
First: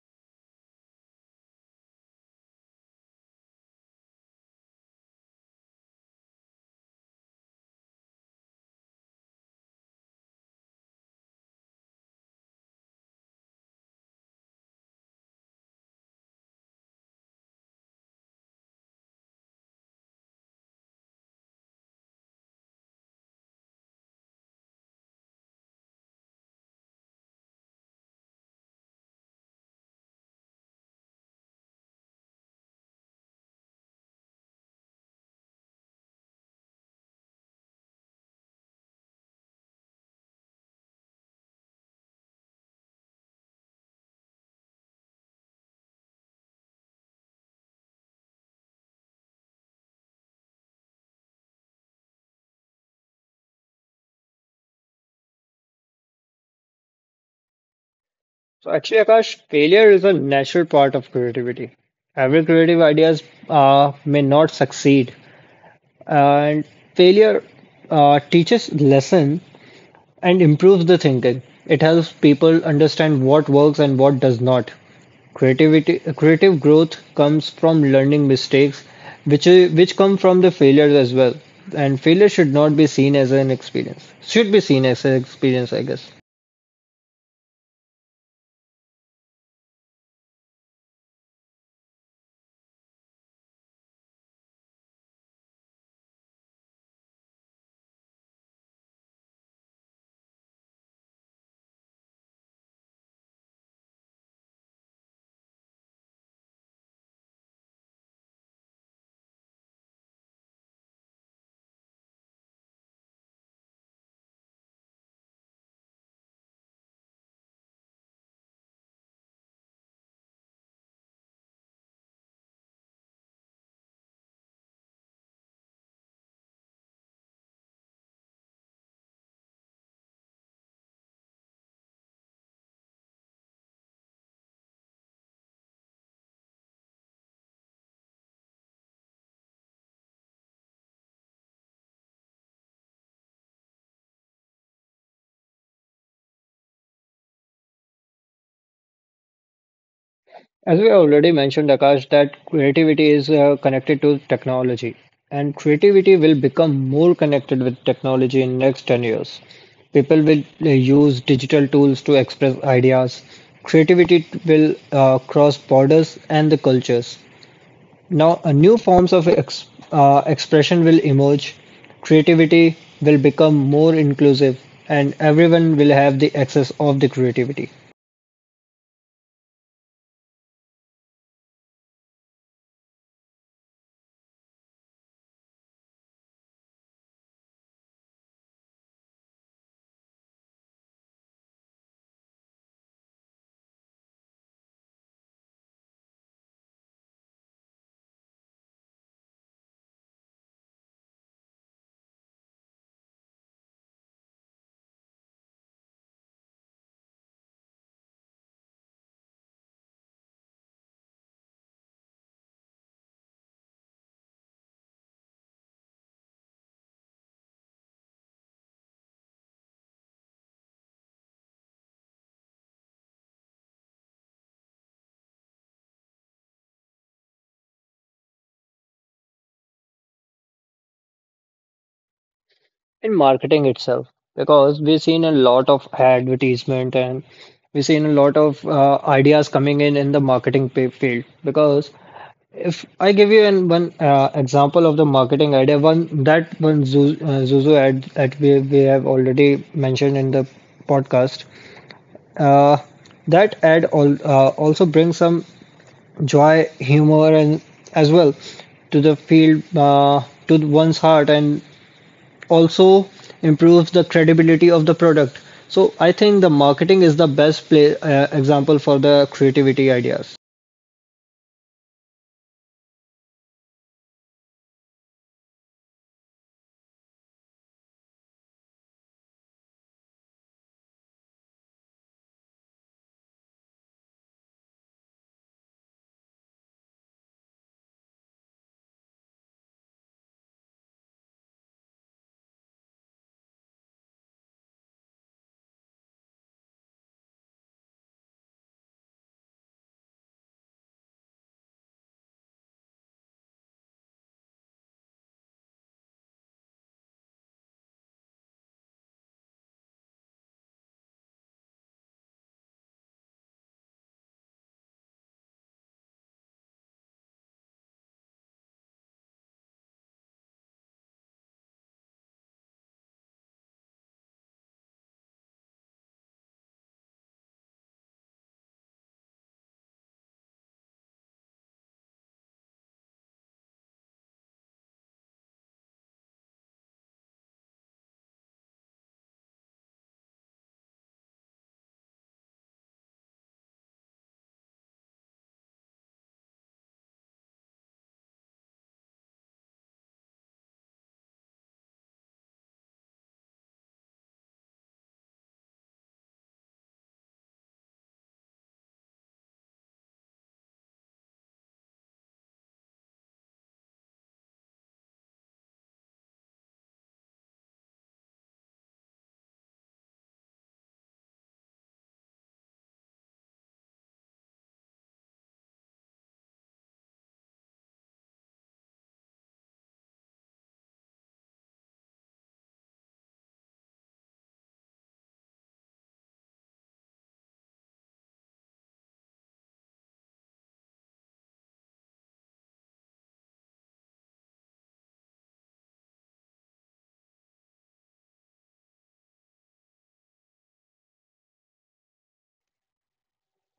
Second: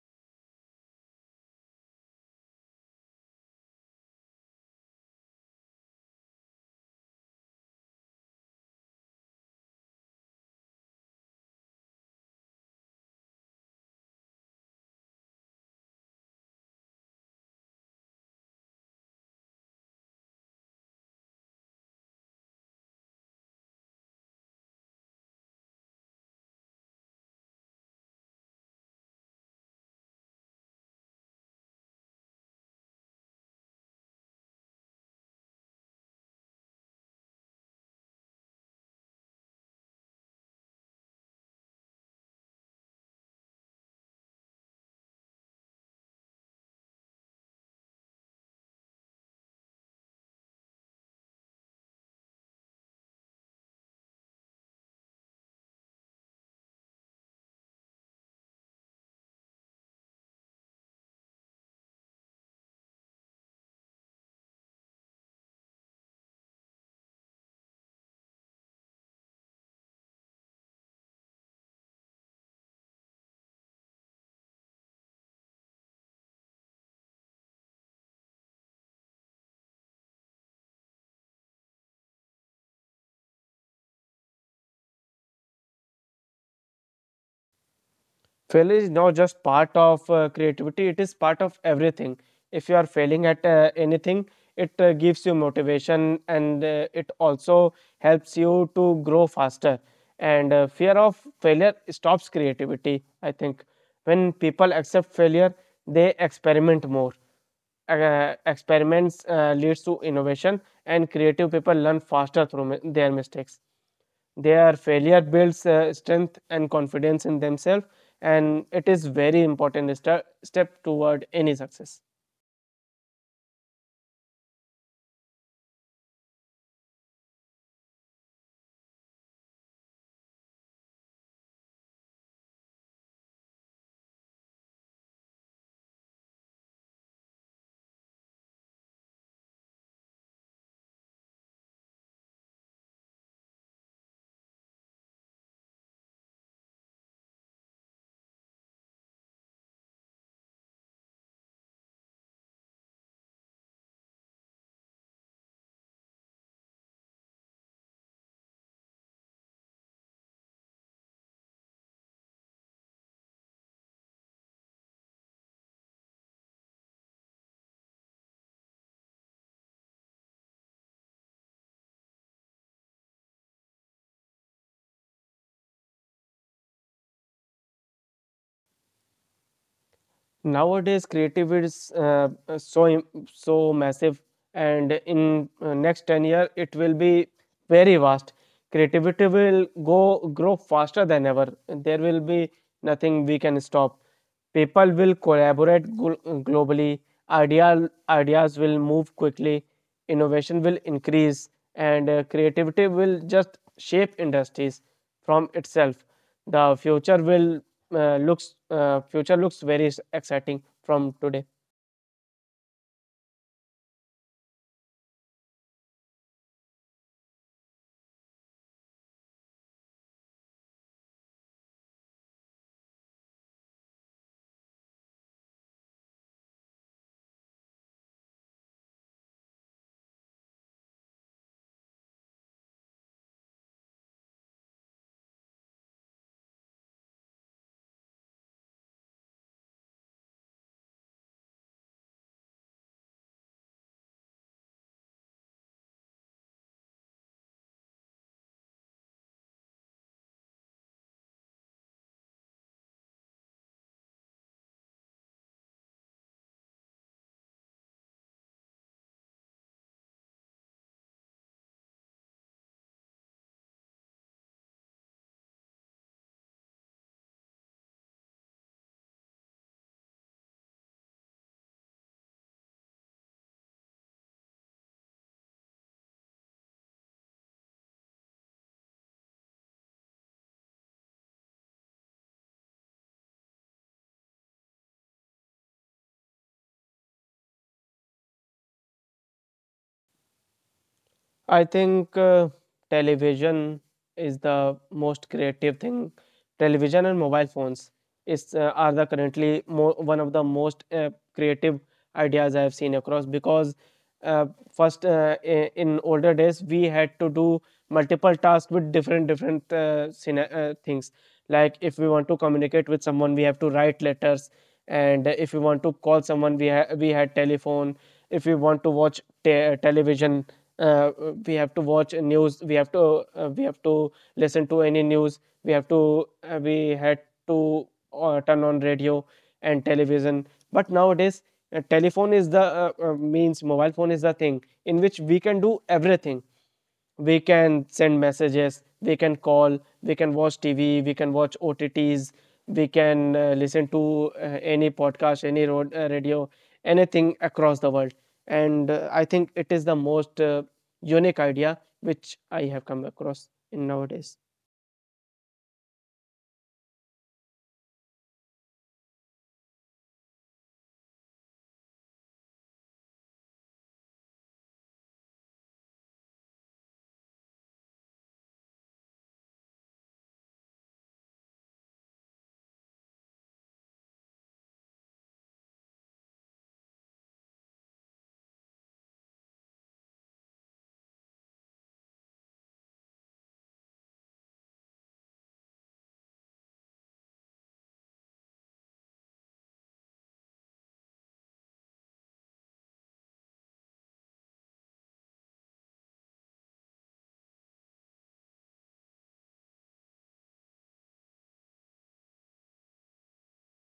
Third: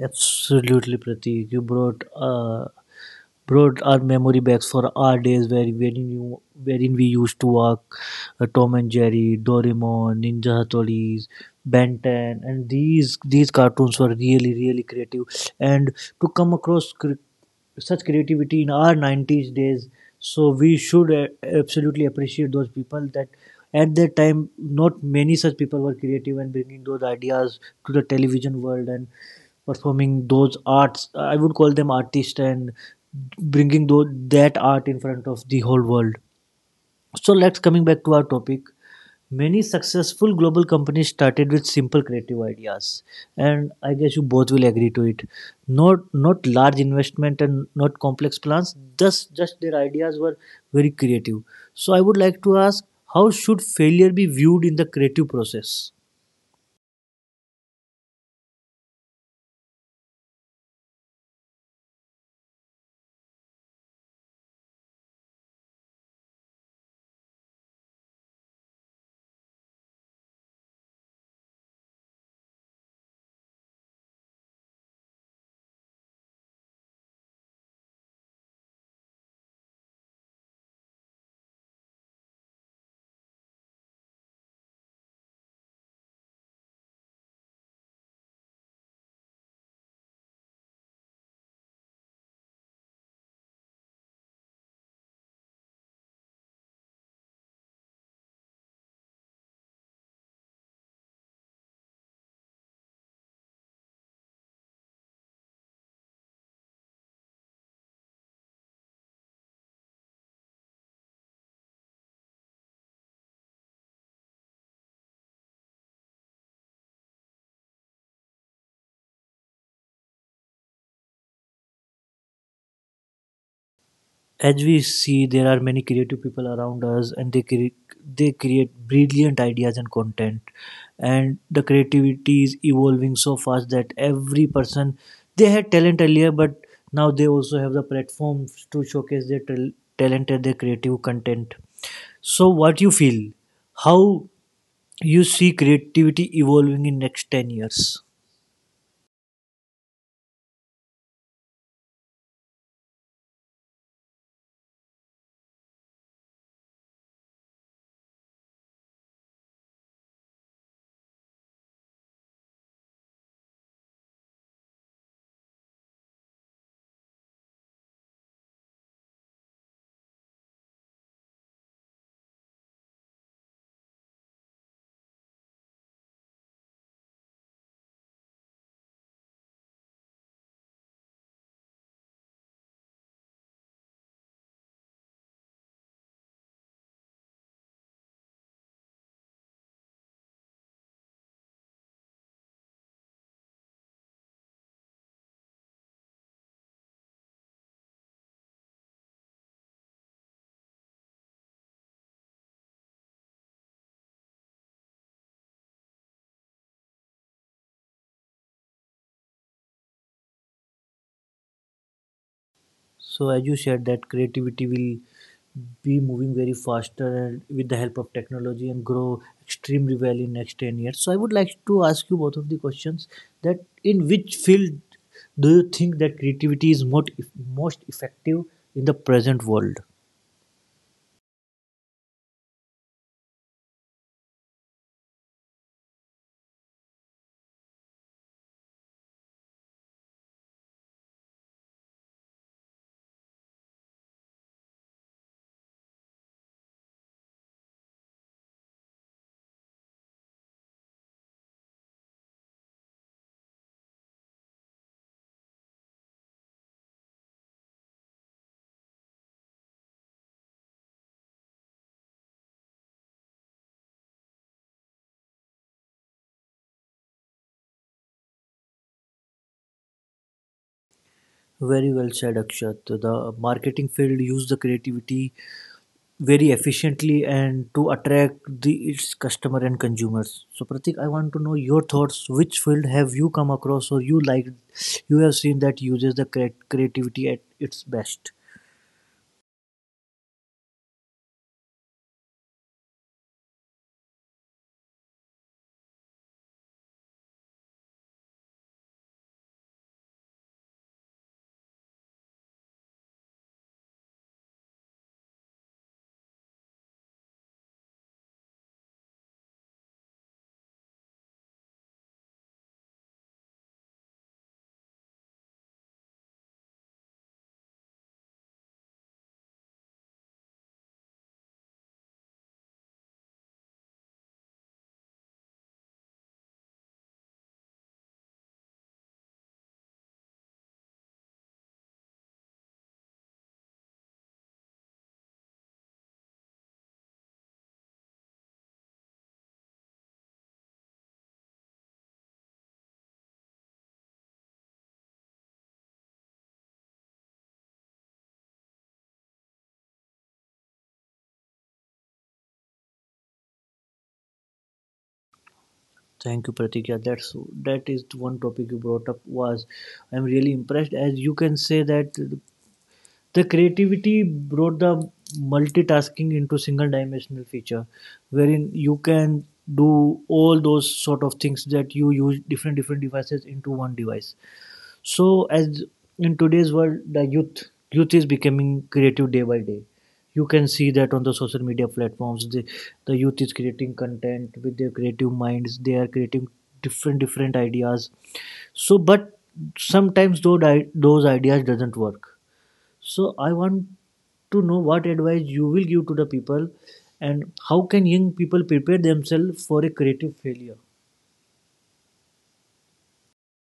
Absolutely, Pratik. You brought our memory back for our days where wherein you wherein we used to walk Tom and Jerry, Doraemon, Ninja Hattori's, Ben 10, and these cartoons were really really creative. And to come across such creativity in our 90s days, so we should absolutely appreciate those people that at that time, not many such people were creative and bringing those ideas to the television world and performing those arts. I would call them artists and bringing that art in front of the whole world. So let's coming back to our topic. Many successful global companies started with simple creative ideas, and I guess you both will agree to it. Not not large investment and not complex plans. Just their ideas were very creative. So I would like to ask, how should failure be viewed in the creative process? So actually, Akash, failure is a natural part of creativity. Every creative ideas may not succeed, and failure teaches lesson and improves the thinking. It helps people understand what works and what does not. Creative growth comes from learning mistakes, which which come from the failures as well. And failure should not be seen as an experience. Should be seen as an experience, I guess. Failure is not just part of creativity, it is part of everything. If you are failing at anything, it gives you motivation, and it also helps you to grow faster, and fear of failure stops creativity, I think. When people accept failure, they experiment more. Experiments leads to innovation, and creative people learn faster through their mistakes. Their failure builds strength and confidence in themselves, and it is very important step toward any success. As we see, there are many creative people around us and they create brilliant ideas and content, and the creativity is evolving so fast that every person, they had talent earlier, but now they also have the platforms to showcase their talent and their creative content. So what you feel, how you see creativity evolving in next 10 years? As we already mentioned, Akash, that creativity is connected to technology, and creativity will become more connected with technology in next 10 years. People will use digital tools to express ideas. Will cross borders and the cultures. Now, new forms of expression will emerge, creativity will become more inclusive, and everyone will have the access of the creativity. Nowadays, creativity is so so massive, and in next 10 years, it will be very vast. Creativity will go grow faster than ever. There will be nothing we can stop. People will collaborate globally. Ideas will move quickly. Innovation will increase, and creativity will just shape industries from itself. The future will looks Future looks very exciting from today. So as you said that creativity will be moving very faster and with the help of technology and grow extremely well in next 10 years, so I would like to ask you both of the questions that in which field do you think that creativity is most effective in the present world? In marketing itself, because we've seen a lot of advertisement and we've seen a lot of ideas coming in the marketing field. Because if I give you one example of the marketing idea, one Zuzu ad that we have already mentioned in the podcast uh, that ad also brings some joy, humor, and as well to the field, to one's heart, and also improves the credibility of the product. So I think the marketing is the best example for the creativity ideas. Very well said, Akshat. The marketing field use the creativity very efficiently and to attract the its customer and consumers. So Pratik, I want to know your thoughts. Which field have you come across, or you have seen that uses the creativity at its best? I think television is the most creative thing. Television and mobile phones is are the currently one of the most creative ideas I have seen across. Because uh, first in older days we had to do multiple tasks with different things. Like, if we want to communicate with someone we have to write letters, and if we want to call someone we had telephone. If we want to television uh, we have to watch news, we have to listen to any news, we have to we had to turn on radio and television. But nowadays telephone is the means mobile phone is the thing in which we can do everything. We can send messages, we can call, we can watch TV, we can watch OTTs, we can listen to any podcast, any road radio, anything across the world. And I think it is the most unique idea which I have come across in nowadays. Thank you, Pratik. Yeah, that is one topic you brought up was, I'm really impressed as you can say that the creativity brought the multitasking into single dimensional feature wherein you can do all those sort of things that you use different different devices into one device. So, as in today's world, the youth is becoming creative day by day. You can see that on the social media platforms, the youth is creating content with their creative minds, they are creating different different ideas. So, but sometimes those ideas doesn't work. So I want to know what advice you will give to the people, and how can young people prepare themselves for a creative failure?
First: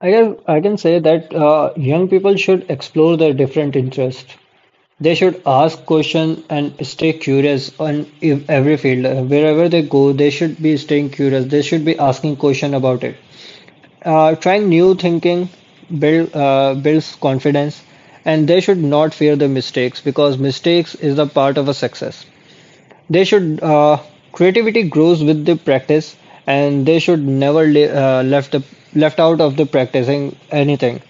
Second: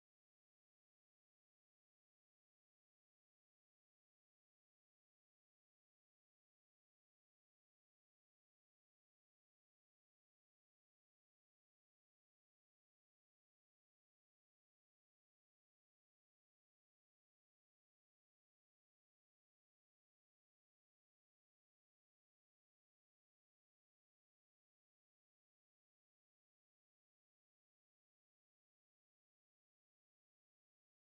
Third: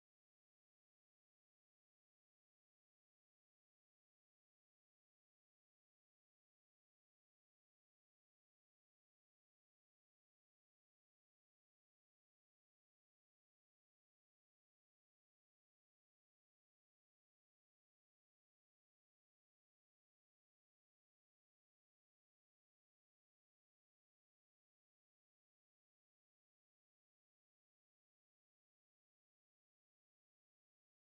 I guess I can say that young people should explore their different interests. They should ask questions and stay curious on every field. Wherever they go, they should be staying curious. They should be asking questions about it. Trying new thinking builds confidence, and they should not fear the mistakes because mistakes is the part of a success. They should creativity grows with the practice, and they should never left the left out of the practicing anything.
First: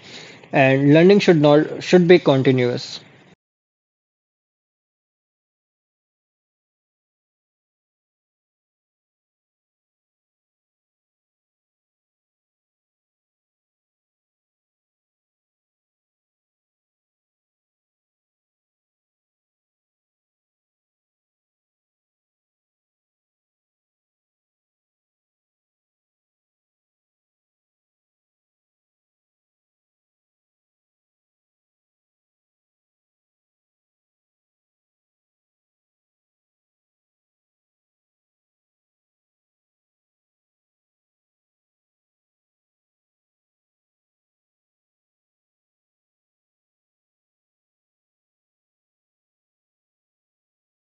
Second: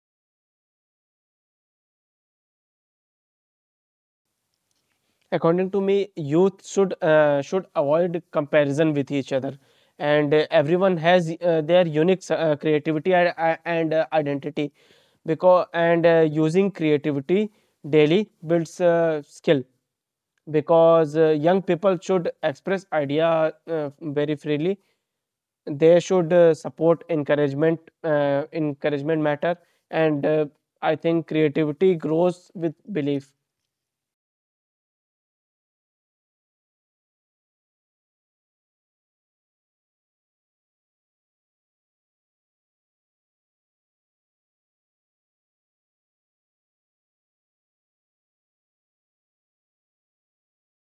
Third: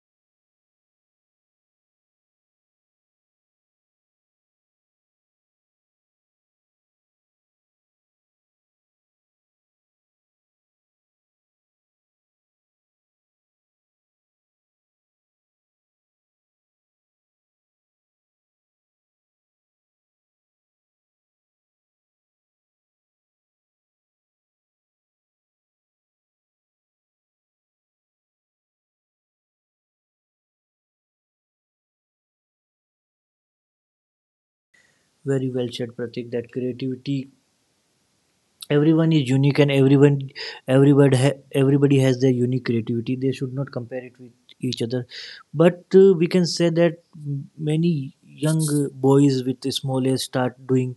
And learning should not should be continuous. According to me, youth should avoid comparison with each other, and everyone has their unique creativity and identity. Because and using creativity daily builds skill. Because young people should express idea very freely. They should support encouragement. Encouragement matter, and I think creativity grows with belief. Very well said, Pratik, that creativity, everyone is unique and everybody has their unique creativity, they should not compare it with each other. But we can say that many young boys with small age start doing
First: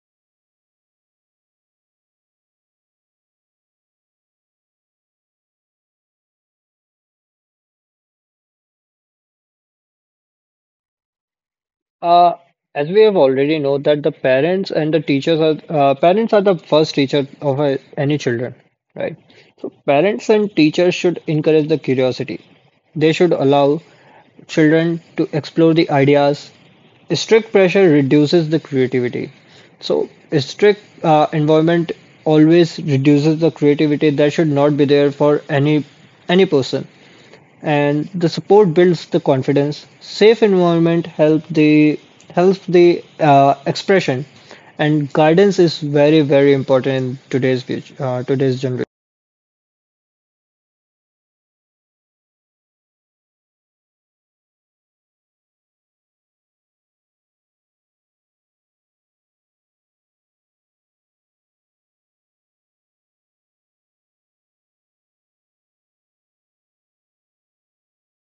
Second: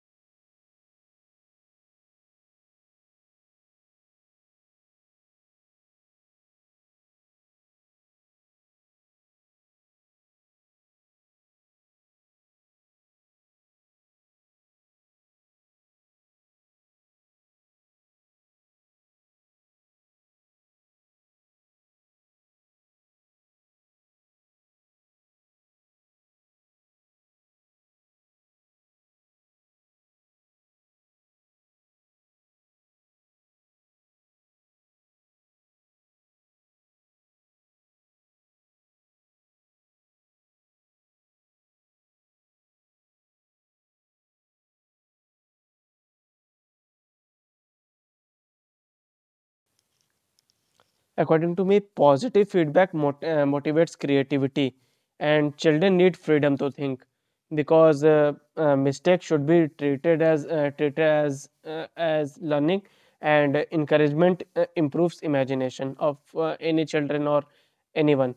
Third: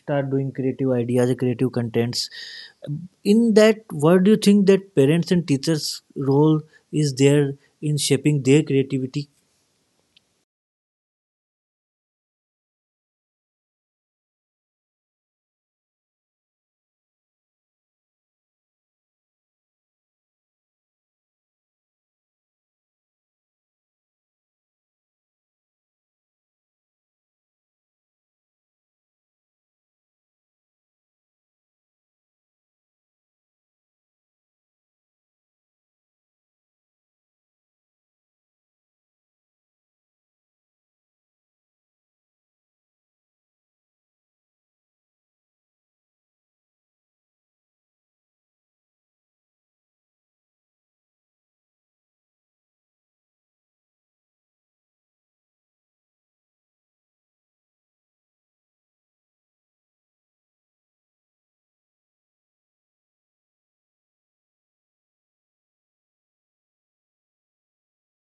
start doing creative ideas creative contents. In that, what do you think that parents and teachers role is there in shaping their creativity? Uh, as we have already know that the parents are the first teacher of any children, right? So parents and teachers should encourage the curiosity. They should allow children to explore the ideas. Strict pressure reduces the creativity. So strict environment always reduces the creativity that should not be there for any person and the support builds the confidence. Safe environment helps the expression, and guidance is very very important in today's generation. According to me, positive feedback motivates creativity, and children need freedom to think because mistakes should be treated as learning, and encouragement improves imagination of any children or anyone.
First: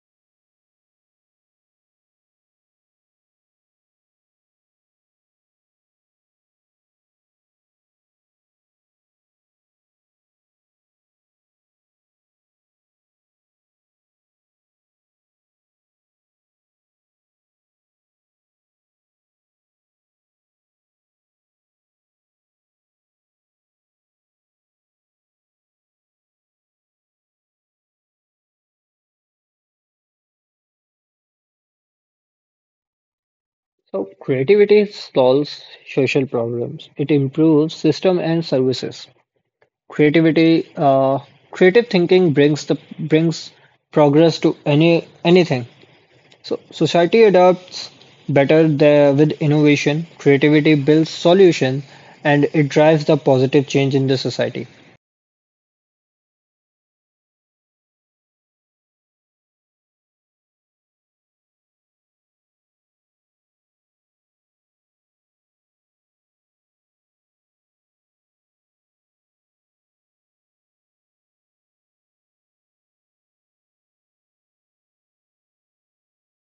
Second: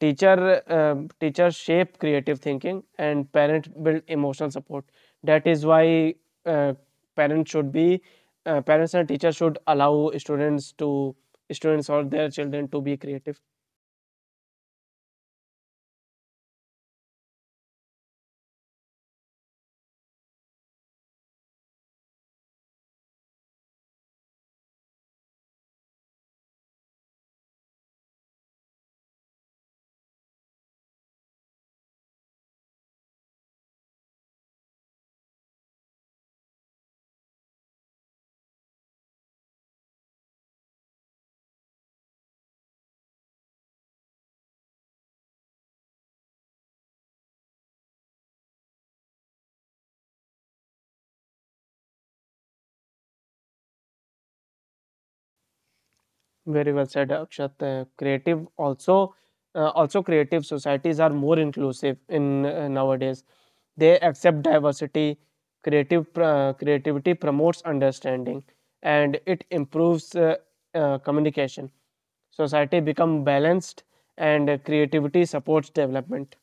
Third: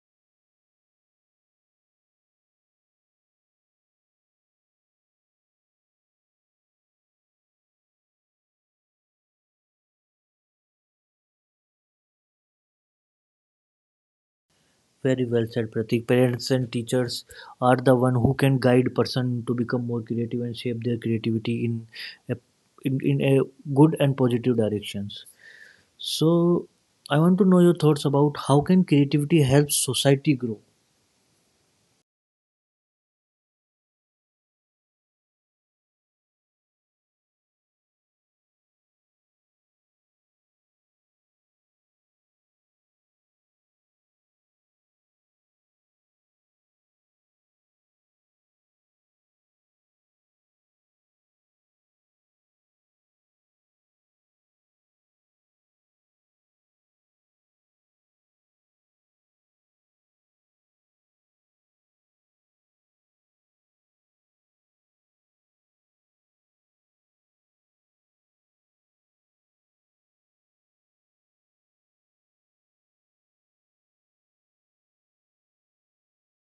Teachers shape creative thinking, and parents build emotional support. That is why uh, parents should be parents and teachers should allow students to students or their children to be creative. Very well said, Pratik. Parents and teachers are the one who can guide person to become more creative and shape their creativity in a, in, in a good and positive directions. So, I want to know your thoughts about how can creativity help society grow. So creativity solves social problems. It improves system and services. Creativity, uh, Creative thinking brings progress to anything. So society adapts better there with innovation, creativity builds solution, and it drives the positive change in the society. Very well said, Akshat. Creative also, also Creative societies are more inclusive in nowadays. They accept diversity. Creative Creativity promotes understanding, and it improves communication. Society become balanced, and creativity supports development.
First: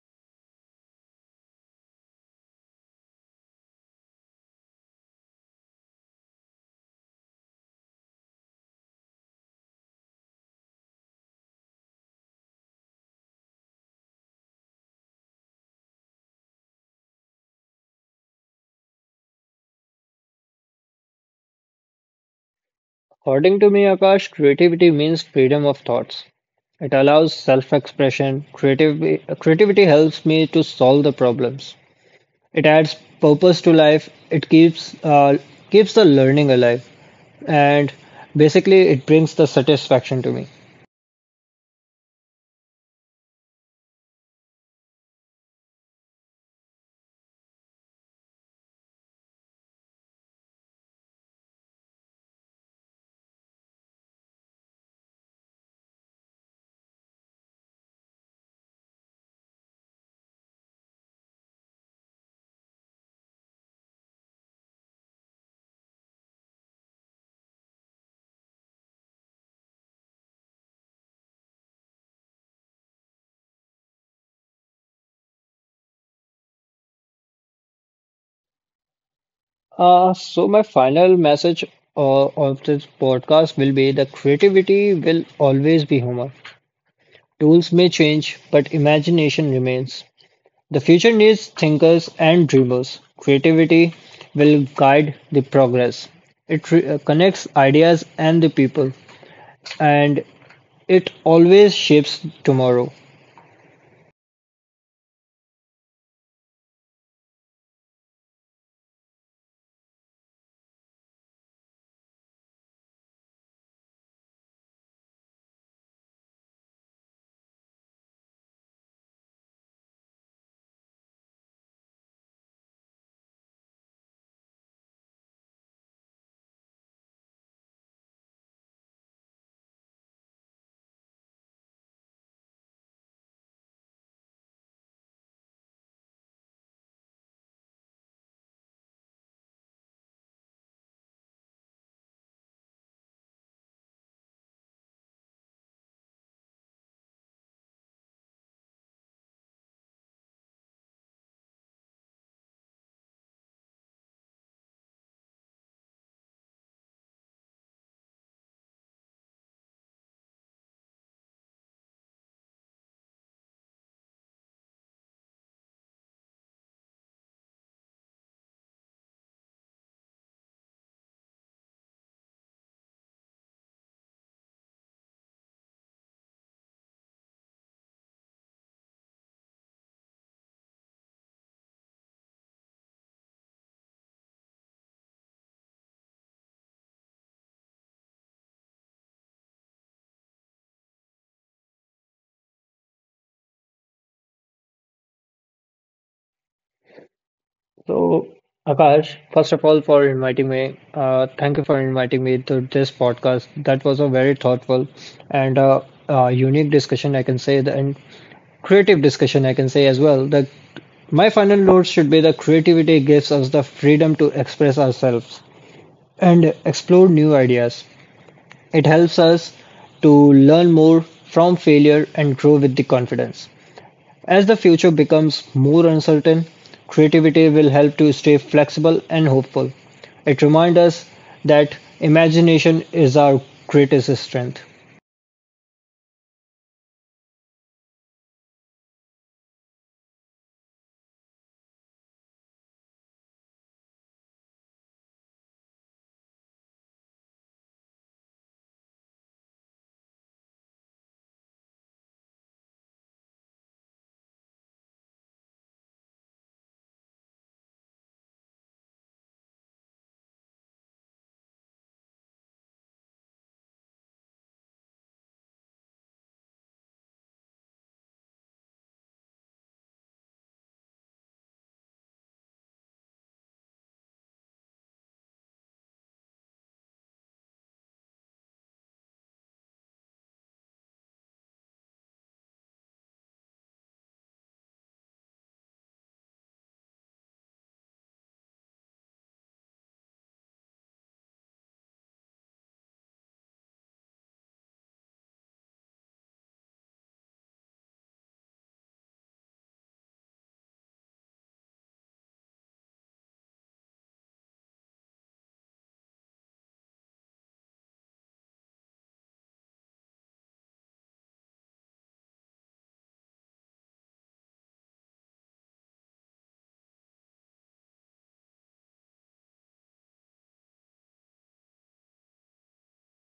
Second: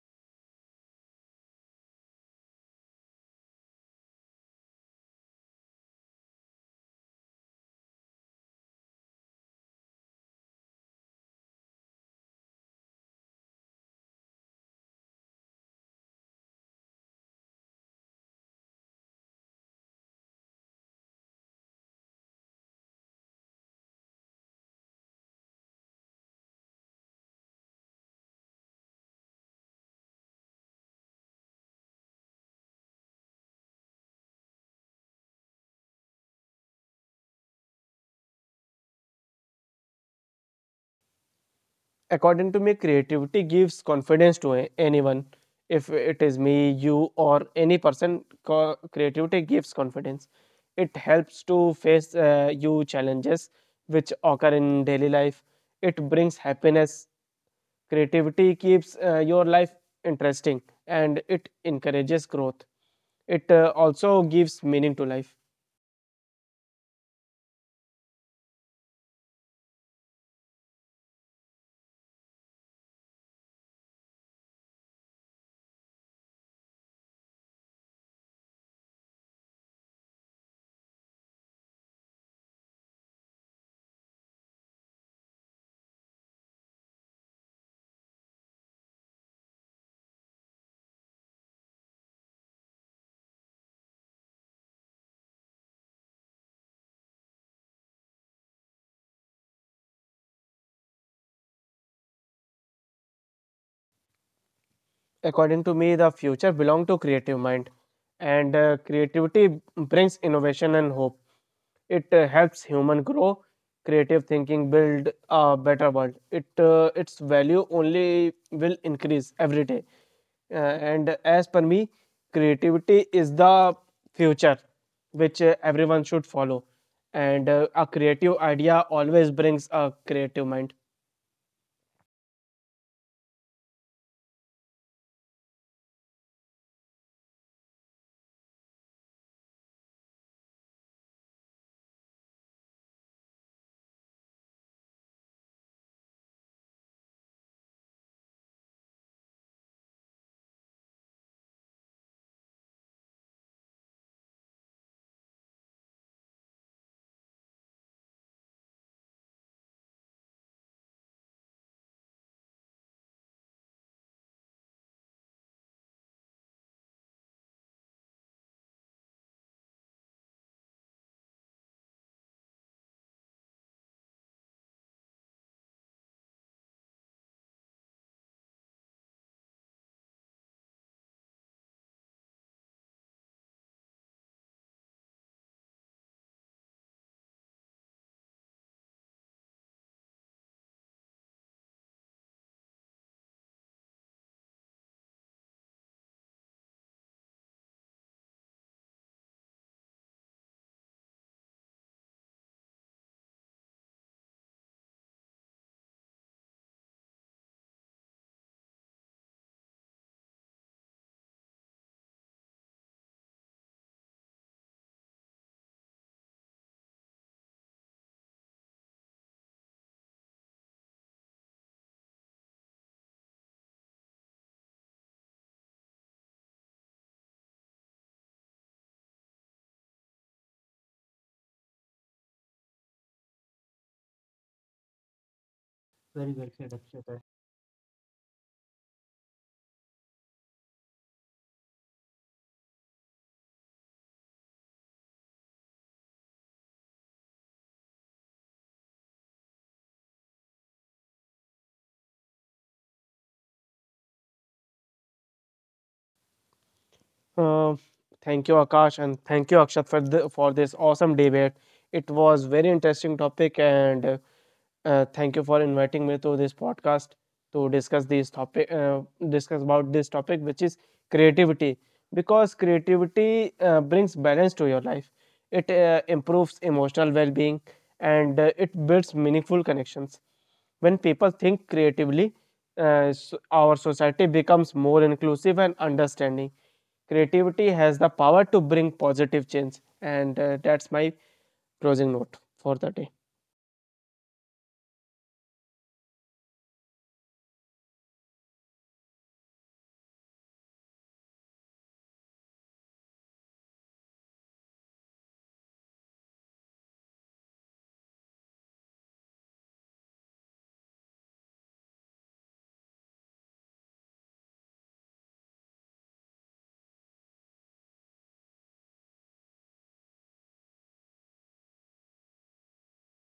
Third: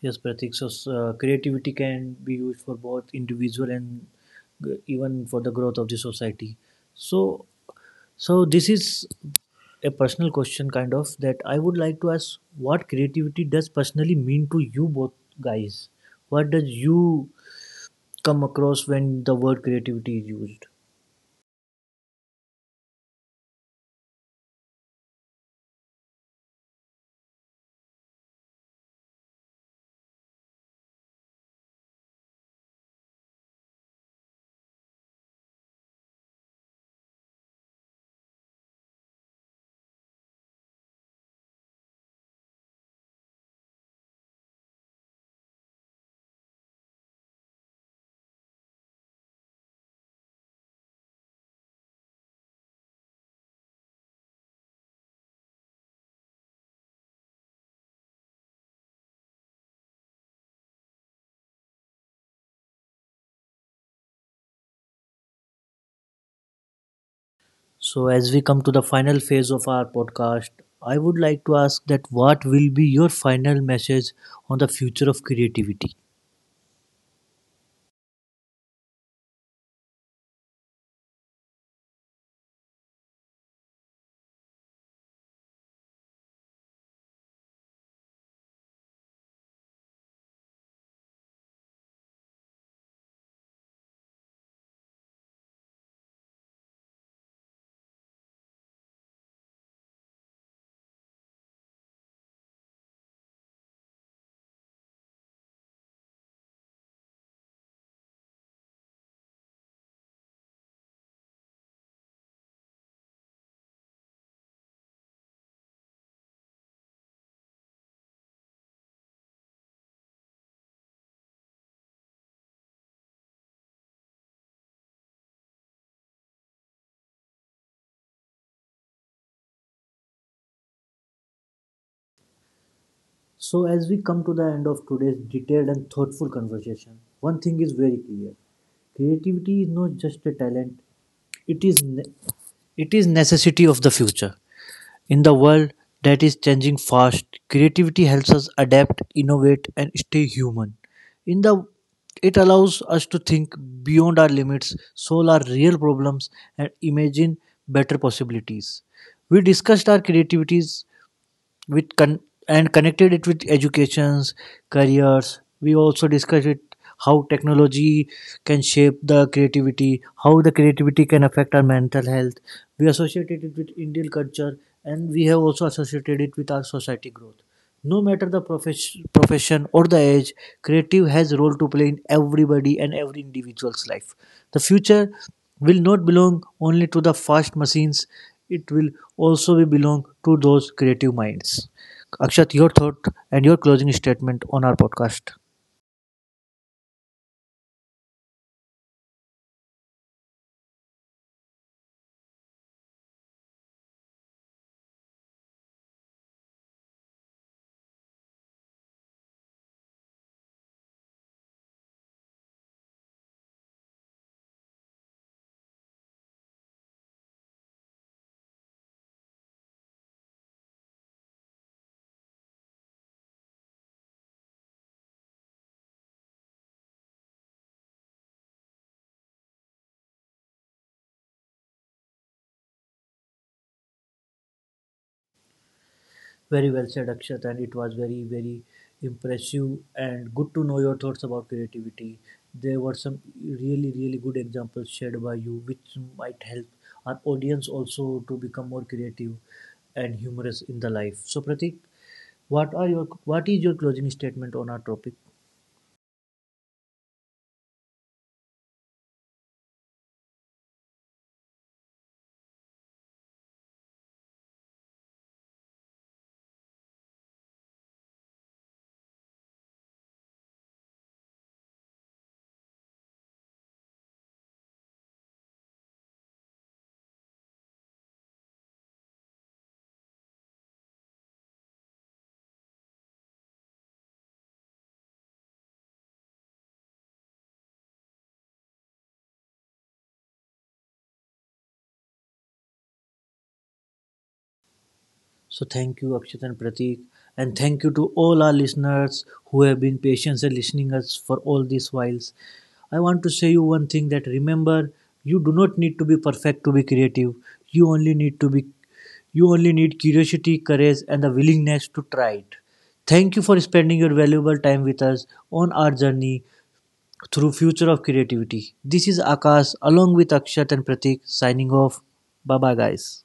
Yes, Pratik. So, creativity can be used for both individual and even for the growth of the society. So, this is a personal question kind of that I would like to ask, what creativity does personally mean to you both guys? What does you come across when the word creativity is used? According to me, Akash, creativity means freedom of thoughts. It allows self-expression. Creativity helps me to solve the problems. It adds purpose to life. It keeps the learning alive, and basically, it brings the satisfaction to me. According to me, creativity gives confidence to anyone, if it is me, you, or any person. Creativity gives confidence, it helps to face you challenges which occur in daily life. It brings happiness. Creativity keeps your life interesting, and it encourages growth. It also gives meaning to life. So as we come to the final phase of our podcast, I would like to ask that what will be your final message on the future of creativity? So my final message of this podcast will be the creativity will always be human. Tools may change, but imagination remains. The future needs thinkers and dreamers. Creativity will guide the progress. It connects ideas and the people, and it always shapes tomorrow. According to me, the future belong to creative mind, and creativity brings innovation and hope. It helps human grow. Creative thinking build a better world. It Its value only will increase every day. And as per me, creativity is the future which everyone should follow, and a creative idea always brings a creative mind. So as we come to the end of today's detailed and thoughtful conversation, one thing is very clear. Creativity is not just a talent, it is ne- it is necessity of the future. In the world that is changing fast, creativity helps us adapt, innovate, and stay human. In the it allows us to think beyond our limits, solve our real problems, and imagine better possibilities. We discussed our creativities with con- and connected it with educations, careers. We also discussed it, how technology can shape the creativity, how the creativity can affect our mental health. We associated it with Indian culture, and we have also associated it with our society growth. No matter the profession or the age, creative has a role to play in everybody and every individual's life. The future will not belong only to the fast machines, it will also be belong to those creative minds. Akshat, your thought and your closing statement on our podcast. So, Akash, first of all, for inviting me. Thank you for inviting me to this podcast. That was a very thoughtful and unique discussion, I can say, and creative discussion, I can say as well. My final note should be the creativity gives us the freedom to express ourselves and explore new ideas. It helps us to learn more from failure and grow with the confidence. As the future becomes more uncertain, creativity will help to stay flexible and hopeful. It reminds us that imagination is our greatest strength. Very well said, Very well said, Akshat. Akshat, and it was very, very impressive and good to know your thoughts about creativity. There were some really, really good examples shared by you, which might help our audience also to become more creative and humorous in the life. So, Pratik, what is your closing statement on our topic? Uh, Thank you, Akash, and thank you, Akshat, for the, for this awesome debate. It was very interesting topic, and thank you for inviting me to this podcast to discuss this topic, discuss about this topic, which is creativity, because creativity brings balance to your life. It improves emotional well-being, and it builds meaningful connections. When people think creatively, our society becomes more inclusive and understanding. Creativity has the power to bring positive change, and that's my closing note for the day. So thank you, Akshat and Pratik, and thank you to all our listeners who have been patiently listening us for all these whiles. I want to say you one thing that remember, you do not need to be perfect to be creative. You only need to be, you only need curiosity, courage, and the willingness to try it. Thank you for spending your valuable time with us on our journey through future of creativity. This is Akash along with Akshat and Pratik signing off. Bye bye, guys.